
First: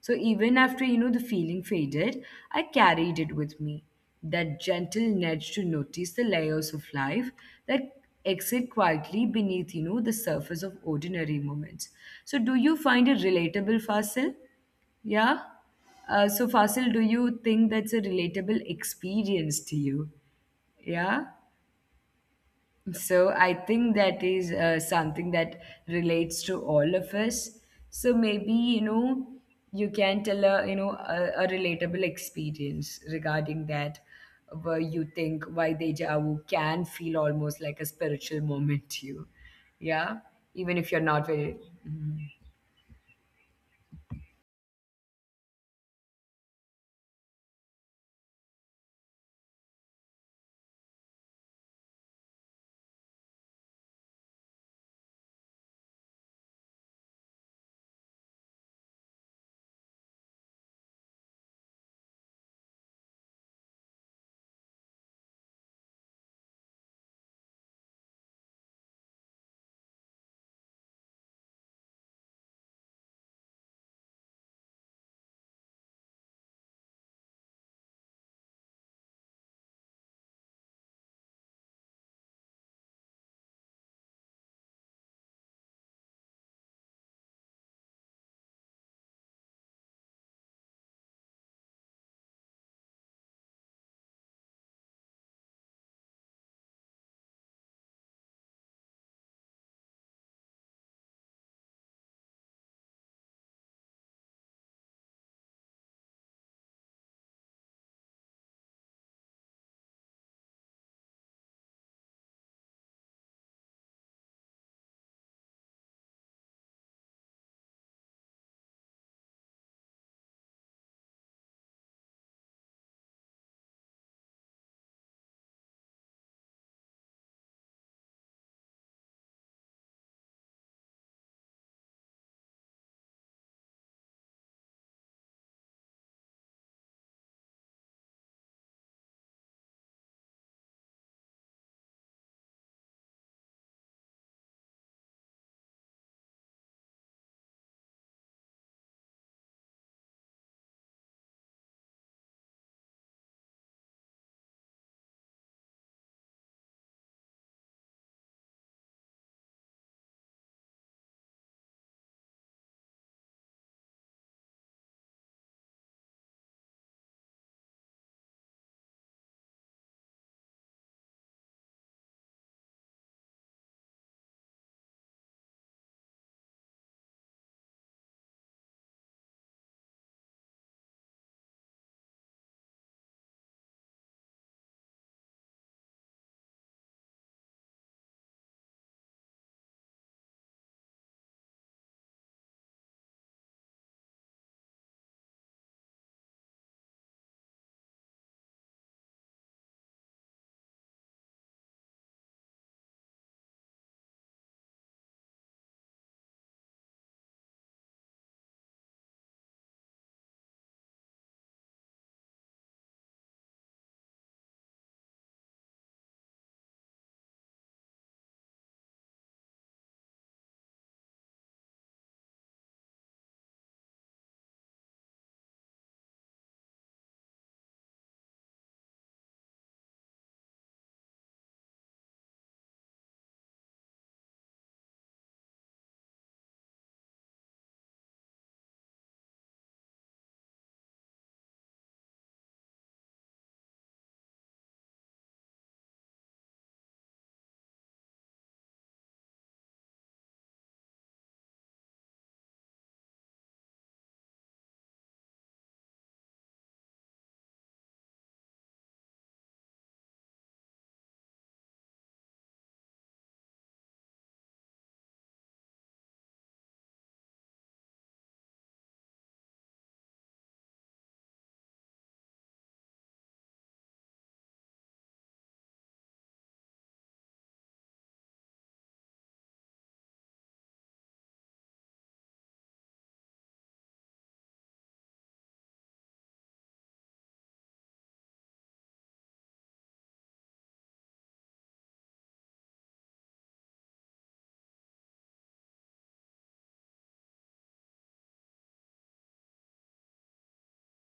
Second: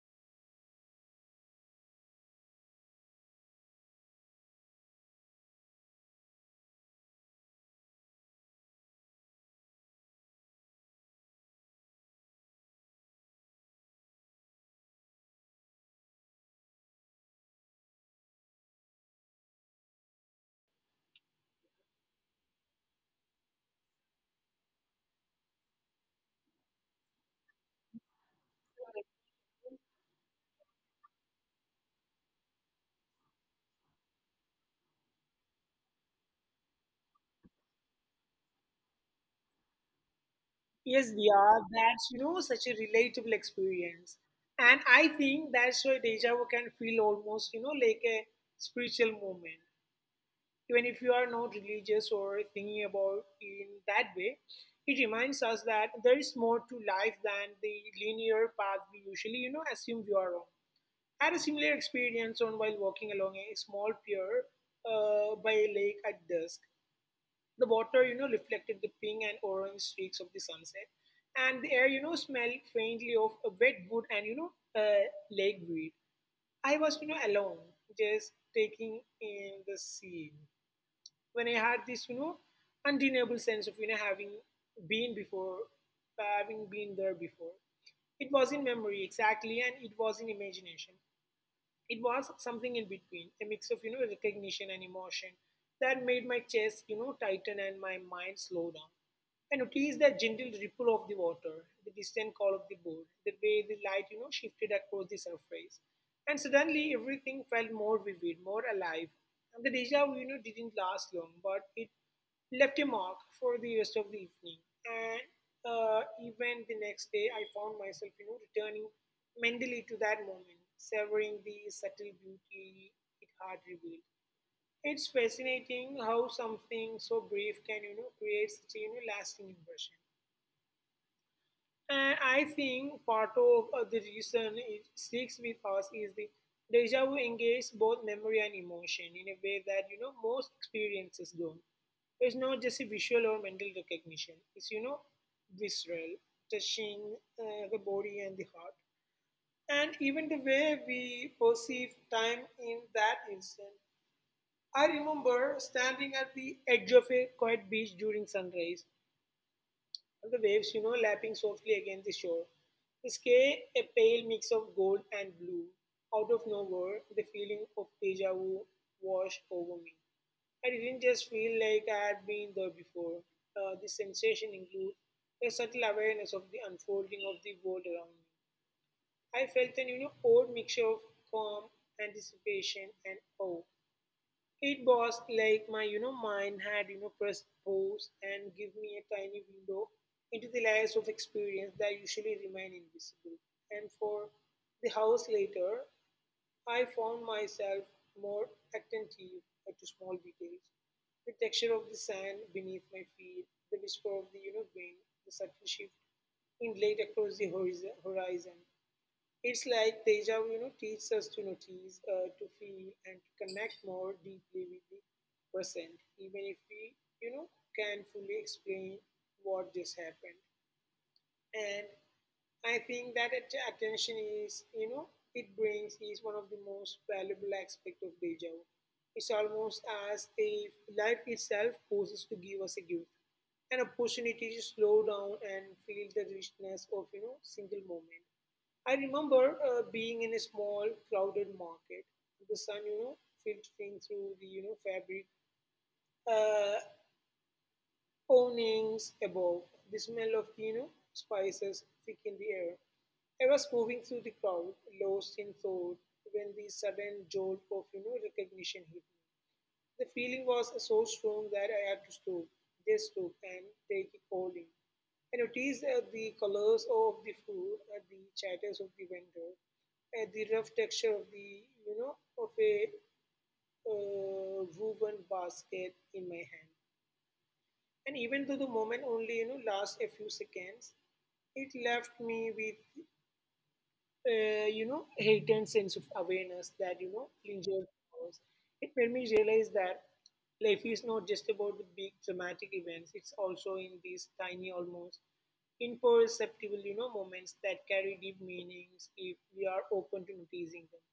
So even after the feeling faded, I carried it with me. That gentle nudge to notice the layers of life that exit quietly beneath the surface of ordinary moments. So do you find it relatable, Fasil? Yeah. So, Fasil, do you think that's a relatable experience to you? Yeah. So, I think that is something that relates to all of us. So, maybe, you can tell a, a relatable experience regarding that, where you think why deja vu can feel almost like a spiritual moment to you. Yeah. Even if you're
yes,
not very.
yeah, that's
Mhm.
such a relatable experience, and I think that's why deja vu can feel almost like a spiritual moment, even if you are not religious or thinking about in that way. It reminds us that there is more to life than the linear path we usually assume we are on. I had a similar experience on while walking along a small pier by a lake at dusk. The water, reflected the pink and orange streaks of the sunset, and the air, smelled faintly of a wet wood and lake weed. I was alone, just taking in the scene. When I had this undeniable sense of been before, having been there before. It was in memory exactly, and it was in imagination. It was something in between, a mix of recognition and emotion that made my chest tighten and my mind slow down. I noticed the gentle ripple of the water, the distant call of the boat, the way the light shifted across the surface, and suddenly everything felt more vivid, more alive. And the deja vu didn't last long, but it left a mark for the rest of the evening. And even the next day, I found myself, returning mentally to that moment, savoring the subtle beauty it had revealed. It's fascinating how something so brief can create such a lasting impression. And I think part of the reason it sticks with us is the deja vu engages both memory and emotion in a way that most experiences don't. It's not just a visual or mental recognition. It's visceral, touching the body and the heart, and even the way we perceive time in that instant. I remember standing at the edge of a quiet beach during sunrise and the waves, lapping softly against the shore. The sky, a pale mix of gold and blue. Out of nowhere, the feeling of deja vu washed over me. I didn't just feel like I had been there before. This sensation includes a subtle awareness of the unfolding of the world around me. I felt an odd mixture of calm, anticipation, and awe. It was like my mind had pressed pause and give me a tiny window into the layers of experience that usually remain invisible. And for the house later, I found myself more attentive to small details. The texture of the sand beneath my feet, the whisper of the wind, the subtle shift in light across the horizon. It's like deja vu, teaches us to notice, to feel, and to connect more deeply with the present, even if we, you know, can't fully explain what just happened. And I think that attention is it brings is one of the most valuable aspect of deja vu. It's almost as if life itself poses to give us a gift, an opportunity to slow down and feel the richness of single moment. I remember being in a small, crowded market. The sun, filtering through the fabric uh, awnings above, the smell of spices thick in the air. I was moving through the crowd, lost in thought, when the sudden jolt of recognition hit me. The feeling was so strong that I had to stop, just stop and take it all in. I noticed the colors of the food, the chatters of the vendor, the rough texture of the you know of a woven basket in my hand. And even though the moment only lasts a few seconds, it left me with heightened sense of awareness that lingered was. It made me realize that life is not just about the big dramatic events, it's also in these tiny, almost imperceptible, moments that carry deep meanings if we are open to noticing them.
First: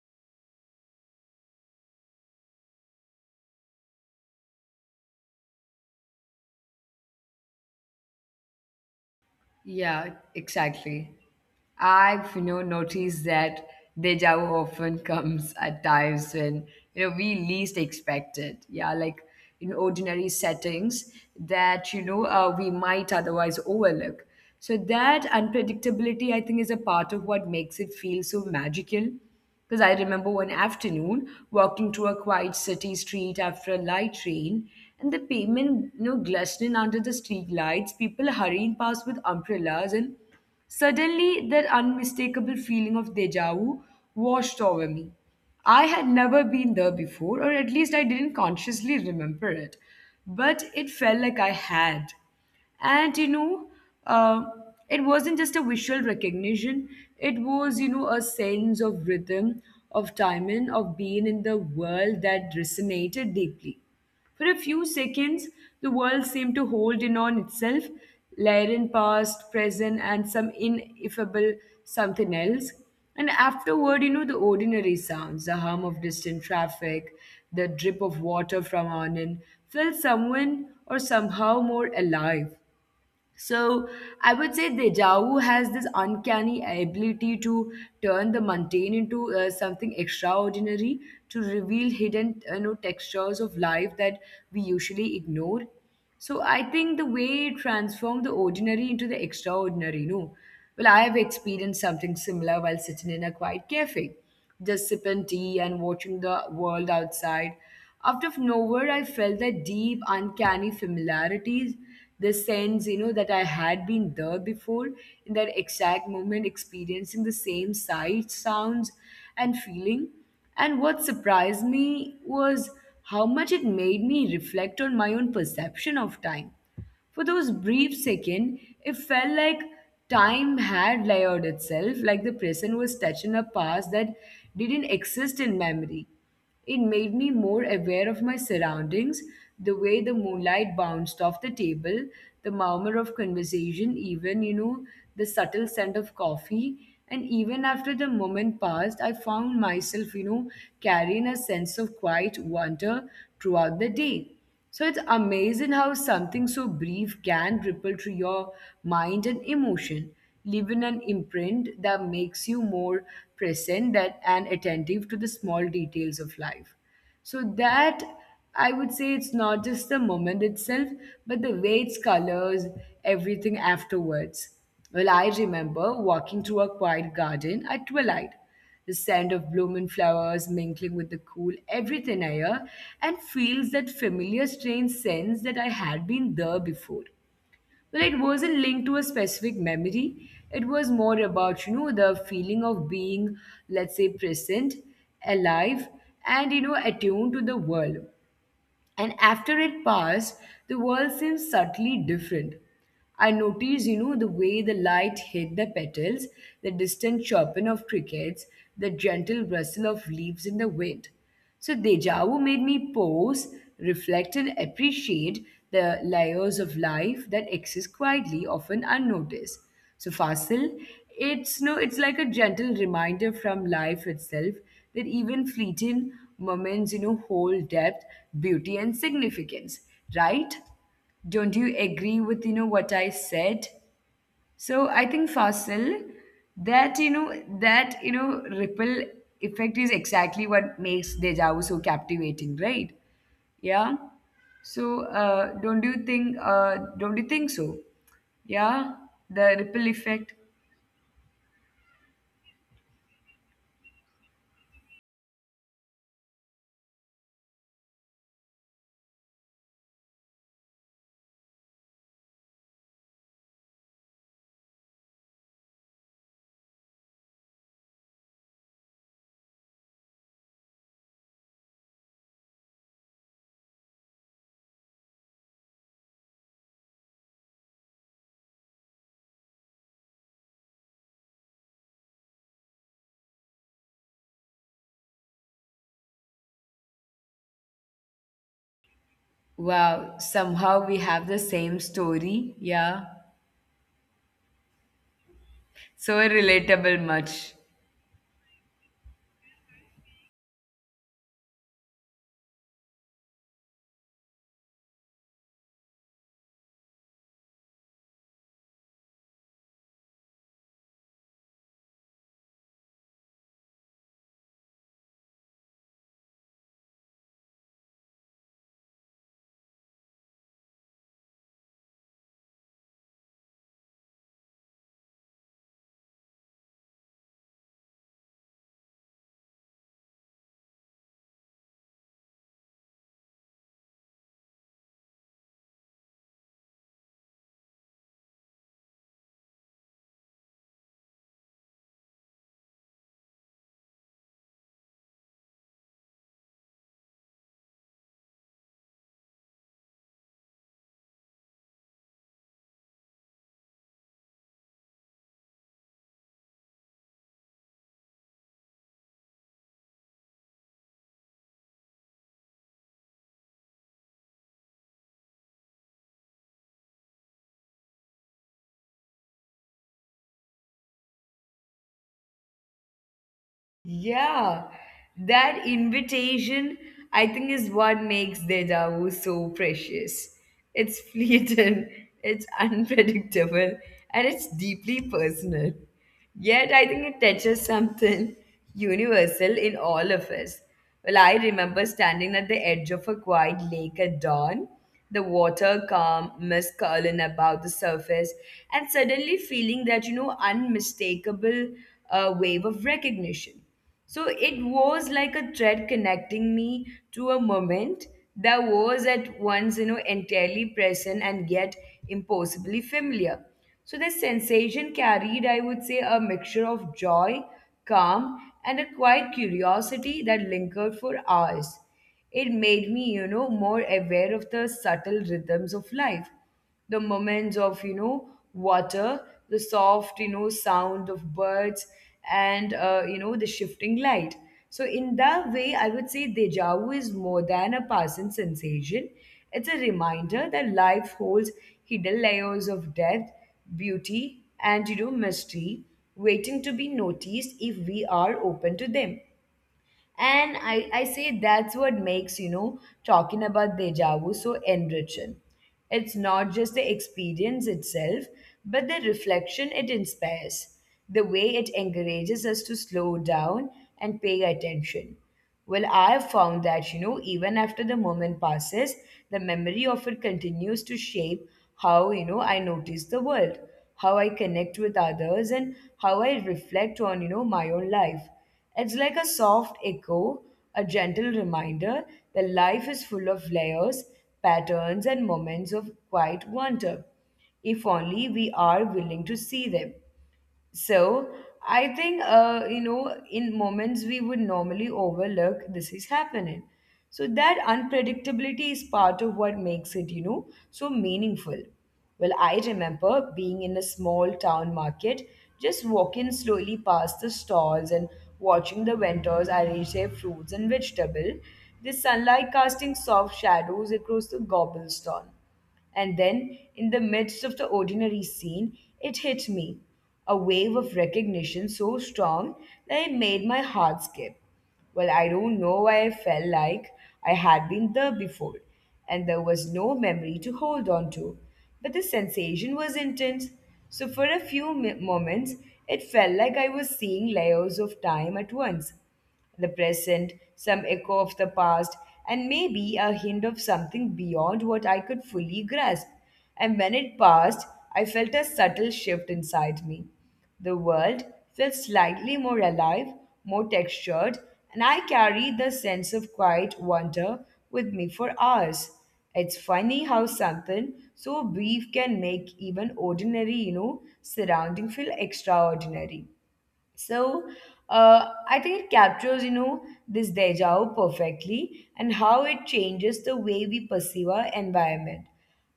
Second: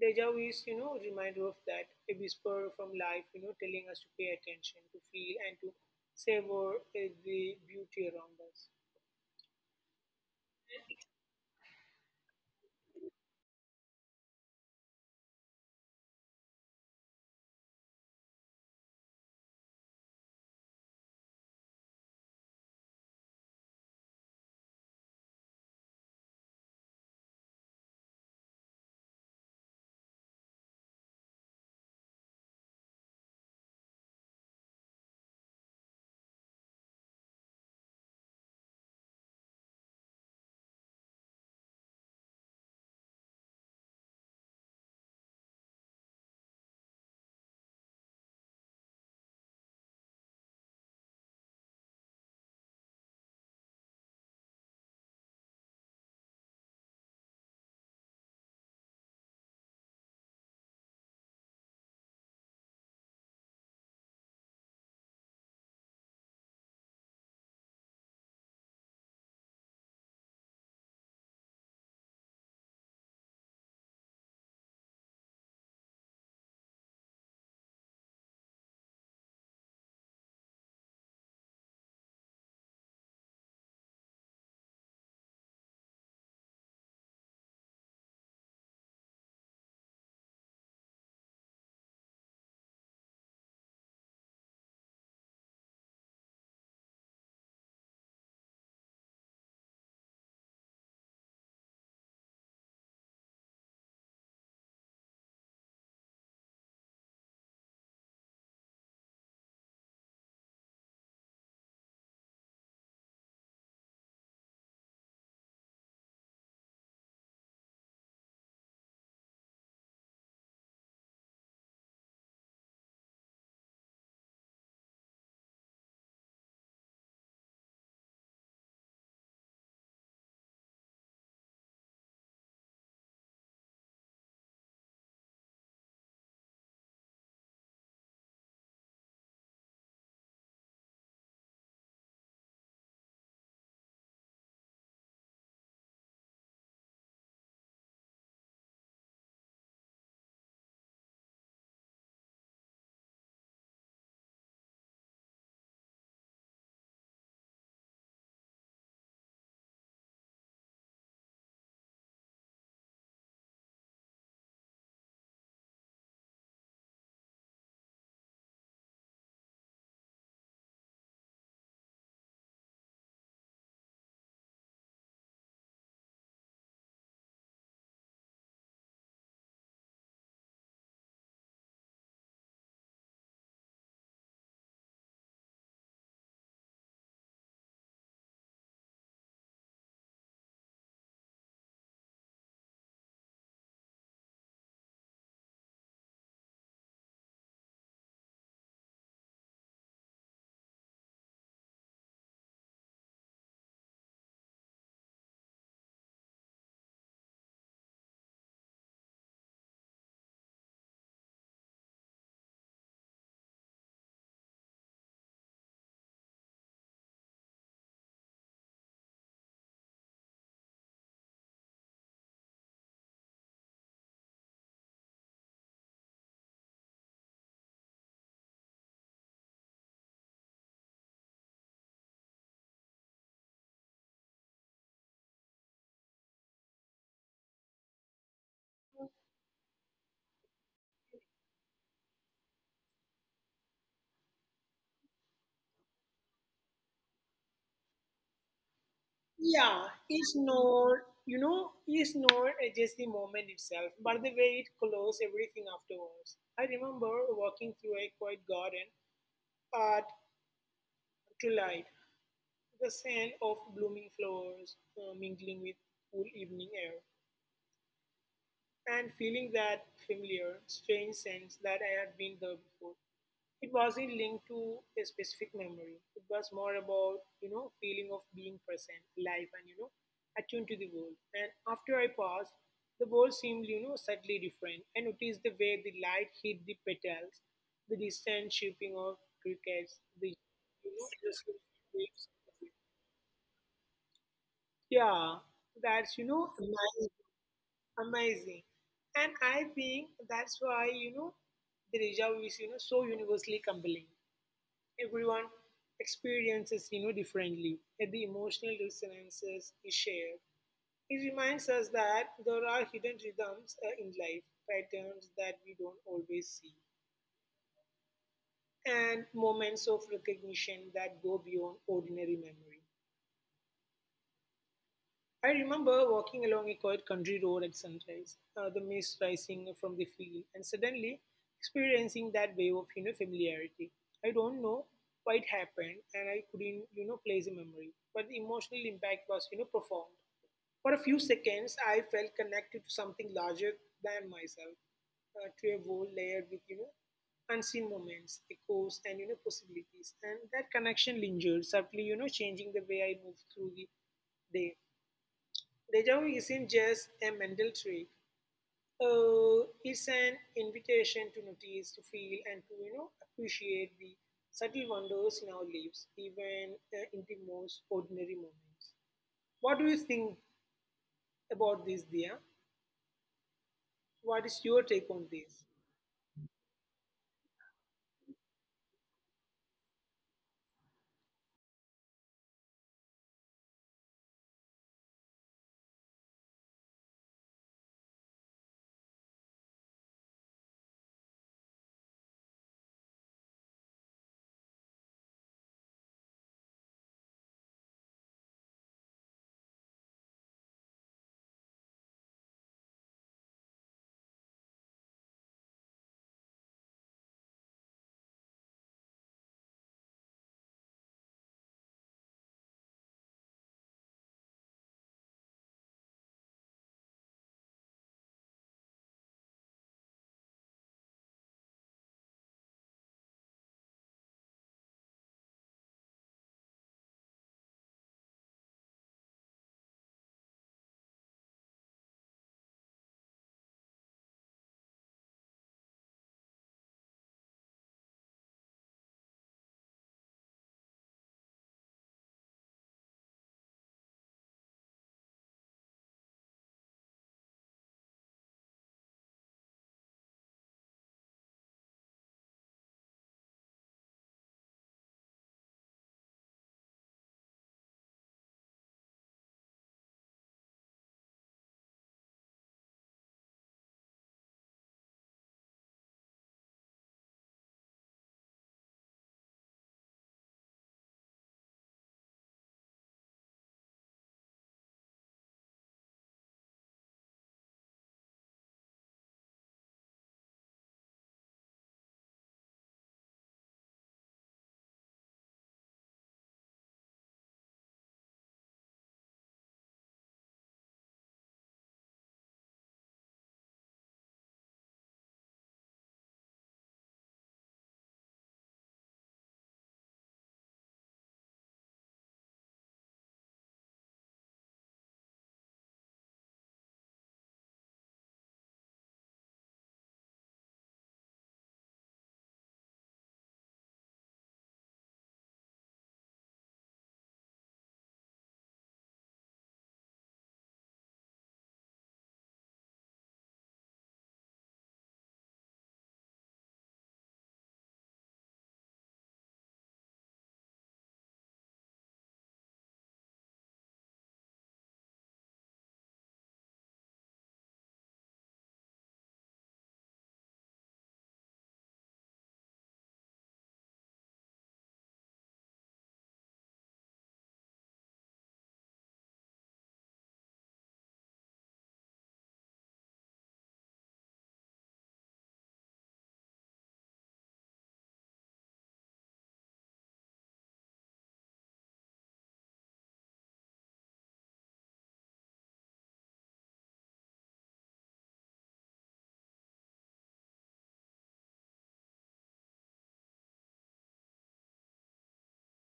Deja vu is reminder of that, a whisper from life, telling us to pay attention, to feel, and to savor the beauty around us.
Yeah, exactly. I've noticed that deja vu often comes at times when we least expect it. Yeah, like in ordinary settings that we might otherwise overlook. So that unpredictability, I think, is a part of what makes it feel so magical. Because I remember one afternoon walking through a quiet city street after a light rain, and the pavement, glistening under the street lights, people hurrying past with umbrellas and suddenly, that unmistakable feeling of deja vu washed over me. I had never been there before, or at least I didn't consciously remember it, but it felt like I had. And uh, it wasn't just a visual recognition, it was, a sense of rhythm, of timing, of being in the world that resonated deeply. For a few seconds, the world seemed to hold in on itself, layering past, present, and some ineffable something else. And afterward, the ordinary sounds, the hum of distant traffic, the drip of water from on in, felt someone or somehow more alive. So I would say deja vu has this uncanny ability to turn the mundane into something extraordinary, to reveal hidden, textures of life that we usually ignore. So I think the way it transformed the ordinary into the extraordinary, no. Well, I have experienced something similar while sitting in a quiet cafe, just sipping tea and watching the world outside. Out of nowhere, I felt that deep, uncanny familiarities the sense, that I had been there before in that exact moment, experiencing the same sights, sounds, and feeling. And what surprised me was how much it made me reflect on my own perception of time. For those brief second, it felt like time had layered itself, like the present was touching a past that didn't exist in memory. It made me more aware of my surroundings, the way the moonlight bounced off the table, the murmur of conversation, even, the subtle scent of coffee. And even after the moment passed, I found myself, carrying a sense of quiet wonder throughout the day. So it's amazing how something so brief can ripple through your mind and emotion, leaving an imprint that makes you more present that, and attentive to the small details of life. So that I would say it's not just the moment itself, but the way it's colors everything afterwards. Well, I remember walking through a quiet garden at twilight the scent of blooming flowers mingling with the cool everything air and feels that familiar strange sense that I had been there before. Well, it wasn't linked to a specific memory. It was more about, the feeling of being, let's say, present, alive, and, attuned to the world. And after it passed, the world seemed subtly different. I noticed, the way the light hit the petals, the distant chirping of crickets, the gentle rustle of leaves in the wind. So deja vu made me pause, reflect, and appreciate the layers of life that exist quietly, often unnoticed. So Fasil, it's no, it's like a gentle reminder from life itself that even fleeting moments, hold depth, beauty, and significance, right? Don't you agree with, what I said? So I think Fasil, that ripple effect is exactly what makes Deja Vu so captivating, right? Yeah. So don't you think so? Yeah, the ripple
Yeah,
effect.
it's not, it's not just the moment itself, but the way it closes everything afterwards. I remember walking through a quiet garden at to light, the scent of blooming flowers mingling with cool evening air, and feeling that familiar, strange sense that I had been there before. It wasn't linked to a specific memory. It was more about feeling of being present, alive, and attuned to the world. And after I passed, the world seemed, subtly different. I noticed the way the light hit the petals, the distant chirping of crickets,
Wow, somehow we have the same
waves.
story. Yeah.
Yeah, that's
So
amazing,
relatable much.
amazing, and I think that's why the deja vu is so universally compelling. Everyone experiences differently, yet the emotional resonances is shared. It reminds us that there are hidden rhythms in life patterns that we don't always see, and moments of recognition that go beyond ordinary memory. I remember walking along a quiet country road at sunrise, the mist rising from the field, and suddenly experiencing that wave of familiarity. I don't know why it happened, and I couldn't place a memory, but the emotional impact was profound. For a few seconds, I felt connected to something larger than myself, to a world layered with unseen moments, echoes, and possibilities. And that connection lingered, subtly changing the way I moved through the day. Deja vu isn't just a mental trick. It's an invitation to notice, to feel, and to appreciate the subtle wonders in our lives, even in the most ordinary moments. What do you think about this, Dia? What is
Yeah.
your take on this?
That invitation, I think, is what makes deja vu so precious. It's fleeting, it's unpredictable, and it's deeply personal. Yet, I think it touches something universal in all of us. Well, I remember standing at the edge of a quiet lake at dawn the water calm, mist curling above the surface, and suddenly feeling that, unmistakable wave of recognition. So it was like a thread connecting me to a moment that was at once, entirely present and yet impossibly familiar. So the sensation carried, I would say, a mixture of joy, calm, and a quiet curiosity that lingered for hours. It made me, more aware of the subtle rhythms of life, the moments of, water, the soft, sound of birds, and, the shifting light. So, in that way, I would say deja vu is more than a passing sensation. It's a reminder that life holds hidden layers of depth, beauty, and mystery waiting to be noticed if we are open to them. And I say that's what makes, talking about deja vu so enriching. It's not just the experience itself, but the reflection it inspires, the way it encourages us to slow down and pay attention. Well, I have found that, even after the moment passes, the memory of it continues to shape how, I notice the world, how I connect with others, and how I reflect on, my own life. It's like a soft echo, a gentle reminder that life is full of layers, patterns, and moments of quiet wonder, if only we are willing to see them. So I think, in moments we would normally overlook, this is happening. So that unpredictability is part of what makes it, so meaningful. Well, I remember being in a small town market, just walking slowly past the stalls and watching the vendors arrange their fruits and vegetables, the sunlight casting soft shadows across the cobblestone. And then, in the midst of the ordinary scene, it hit me a wave of recognition so strong that it made my heart skip. Well, I don't know why I felt like I had been there before, and there was no memory to hold on to. But the sensation was intense, so for a few moments, it felt like I was seeing layers of time at once the present, some echo of the past, and maybe a hint of something beyond what I could fully grasp. And when it passed, I felt a subtle shift inside me. The world felt slightly more alive, more textured, and I carried the sense of quiet wonder with me for hours. It's funny how something so brief can make even ordinary, surrounding feel extraordinary. So I think it captures, this deja vu perfectly and how it changes the way we perceive our environment.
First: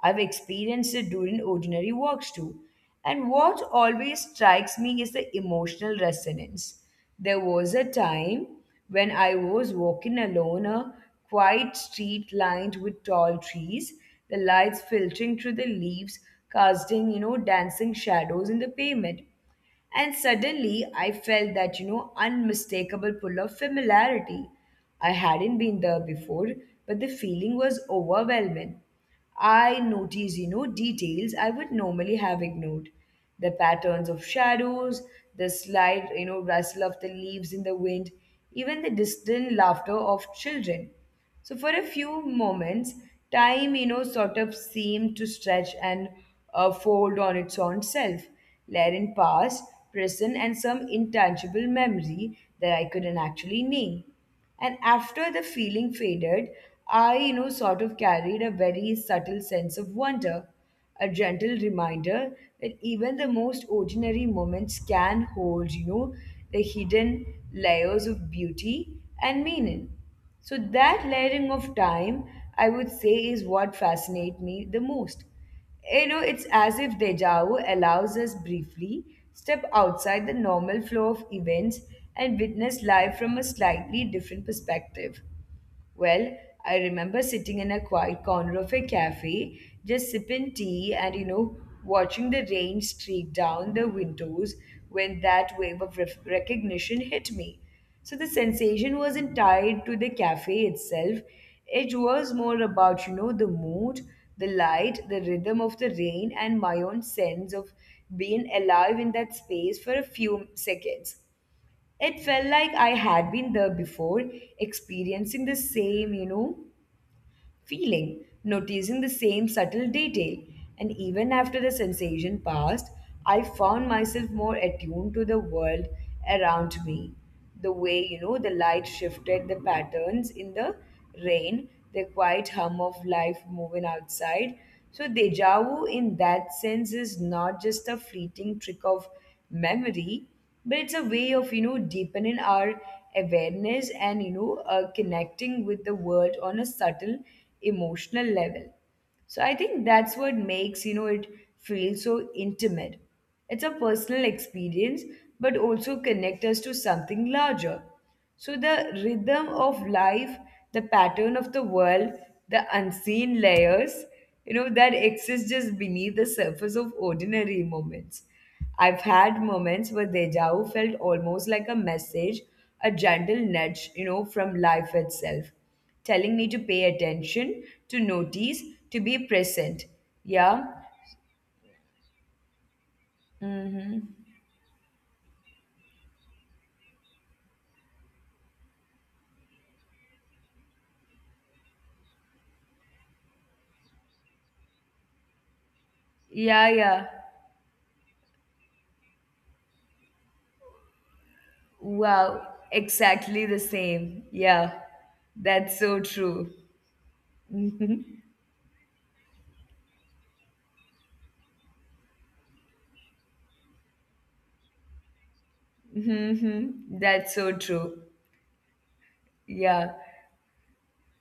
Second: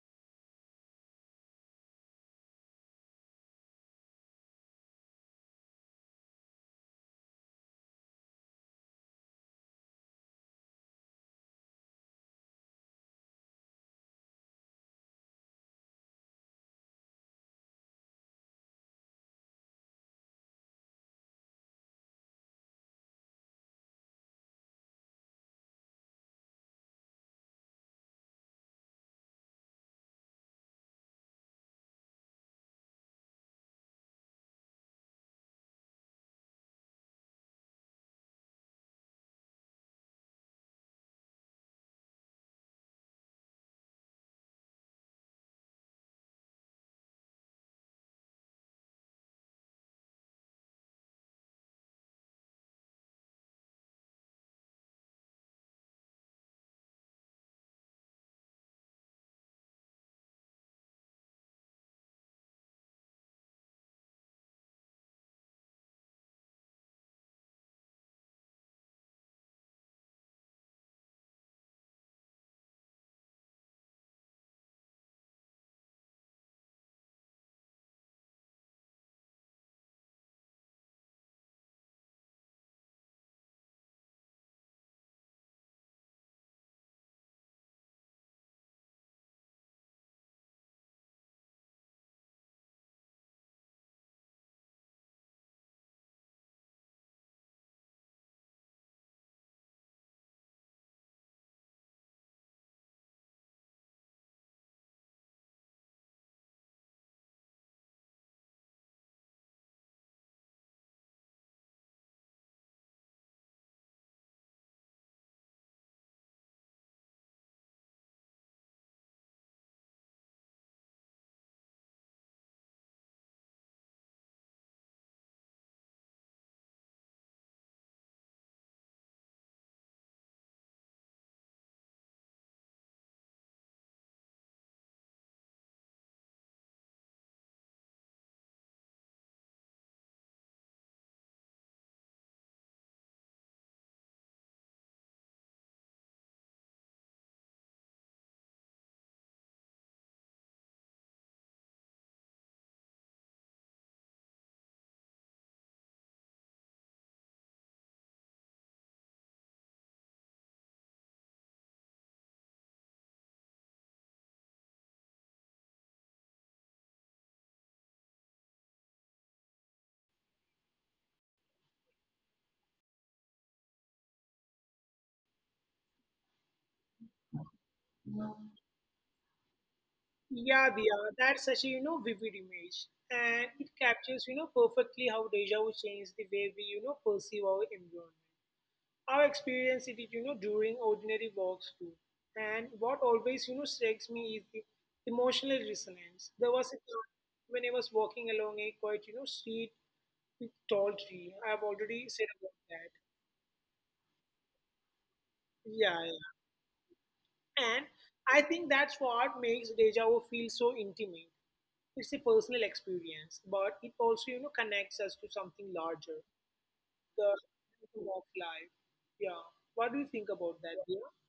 I've experienced it during ordinary walks too. And what always strikes me is the emotional resonance. There was a time when I was walking alone, a quiet street lined with tall trees, the lights filtering through the leaves, casting, dancing shadows in the pavement. And suddenly I felt that, unmistakable pull of familiarity. I hadn't been there before, but the feeling was overwhelming. I noticed, details I would normally have ignored. The patterns of shadows, the slight, rustle of the leaves in the wind, even the distant laughter of children. So for a few moments, time, sort of seemed to stretch and fold on its own self, layering past, present, and some intangible memory that I couldn't actually name. And after the feeling faded, I, sort of carried a very subtle sense of wonder, a gentle reminder that even the most ordinary moments can hold, the hidden layers of beauty and meaning. So that layering of time, I would say, is what fascinates me the most. You know, it's as if deja vu allows us briefly step outside the normal flow of events and witness life from a slightly different perspective. Well, I remember sitting in a quiet corner of a cafe, just sipping tea and, watching the rain streak down the windows when that wave of recognition hit me. So the sensation wasn't tied to the cafe itself. It was more about, the mood, the light, the rhythm of the rain, and my own sense of being alive in that space for a few seconds. It felt like I had been there before, experiencing the same, feeling, noticing the same subtle detail. And even after the sensation passed, I found myself more attuned to the world around me. The way, the light shifted, the patterns in the rain, the quiet hum of life moving outside. So, deja vu in that sense is not just a fleeting trick of memory but it's a way of deepening our awareness and connecting with the world on a subtle emotional level. So I think that's what makes it feel so intimate. It's a personal experience but also connect us to something larger. So, the rhythm of life, the pattern of the world, the unseen layers, that exist just beneath the surface of ordinary moments. I've had moments where deja vu felt almost like a message, a gentle nudge, from life itself, telling me to pay attention, to notice, to be present. Yeah.
Yeah, Dia, that's such a vivid image, and it
Mm-hmm.
captures perfectly how deja vu changes the way we perceive our environment. I experience it, during ordinary walks too. And what always, strikes me is the emotional resonance. There
Yeah,
was a
yeah.
time when I was walking along a quite, street with tall tree. I've already said
Wow.
about that.
Exactly the same. Yeah. That's so
Yeah,
true.
yeah. And
Hmm.
I think that's what makes deja vu feel so intimate. It's a personal experience, but it also, connects us to something larger,
Hmm.
the
That's so true.
rhythm of life. Yeah. What
Yeah,
do you think about that, dear?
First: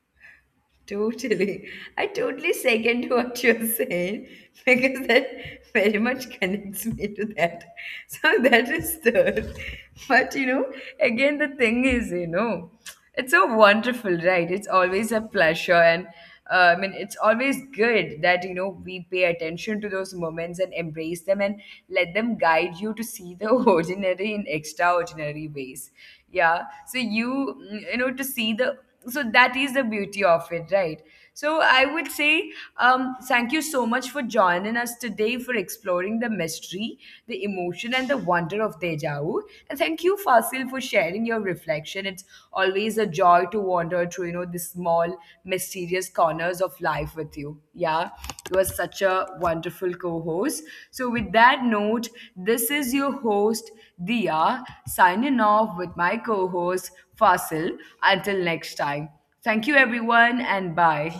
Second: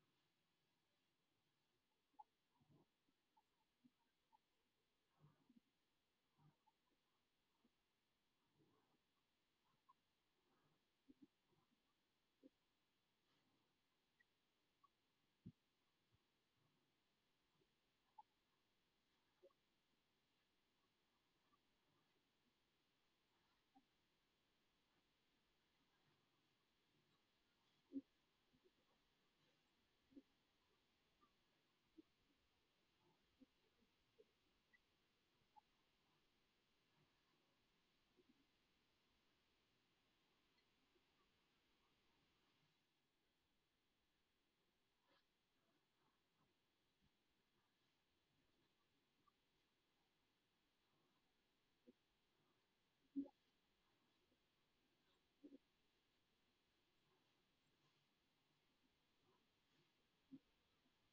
totally. I totally second what you're saying because that very much connects me to that. So that is third. But you know, again, the thing is, it's so wonderful, right? It's always a pleasure. And I mean, it's always good that we pay attention to those moments and embrace them and let them guide you to see the ordinary in extraordinary ways. Yeah. So you mm, you know to see the so that is the beauty of it, right? So I would say thank you so much for joining us today for exploring the mystery, the emotion, and the wonder of Deja and thank you, Fasil, for sharing your reflection. It's always a joy to wander through, the small, mysterious corners of life with you. Yeah, you are such a wonderful co host. So, with that note, this is your host, Dia, signing off with my co host, Fasil. Until next time. Thank you, everyone, and bye.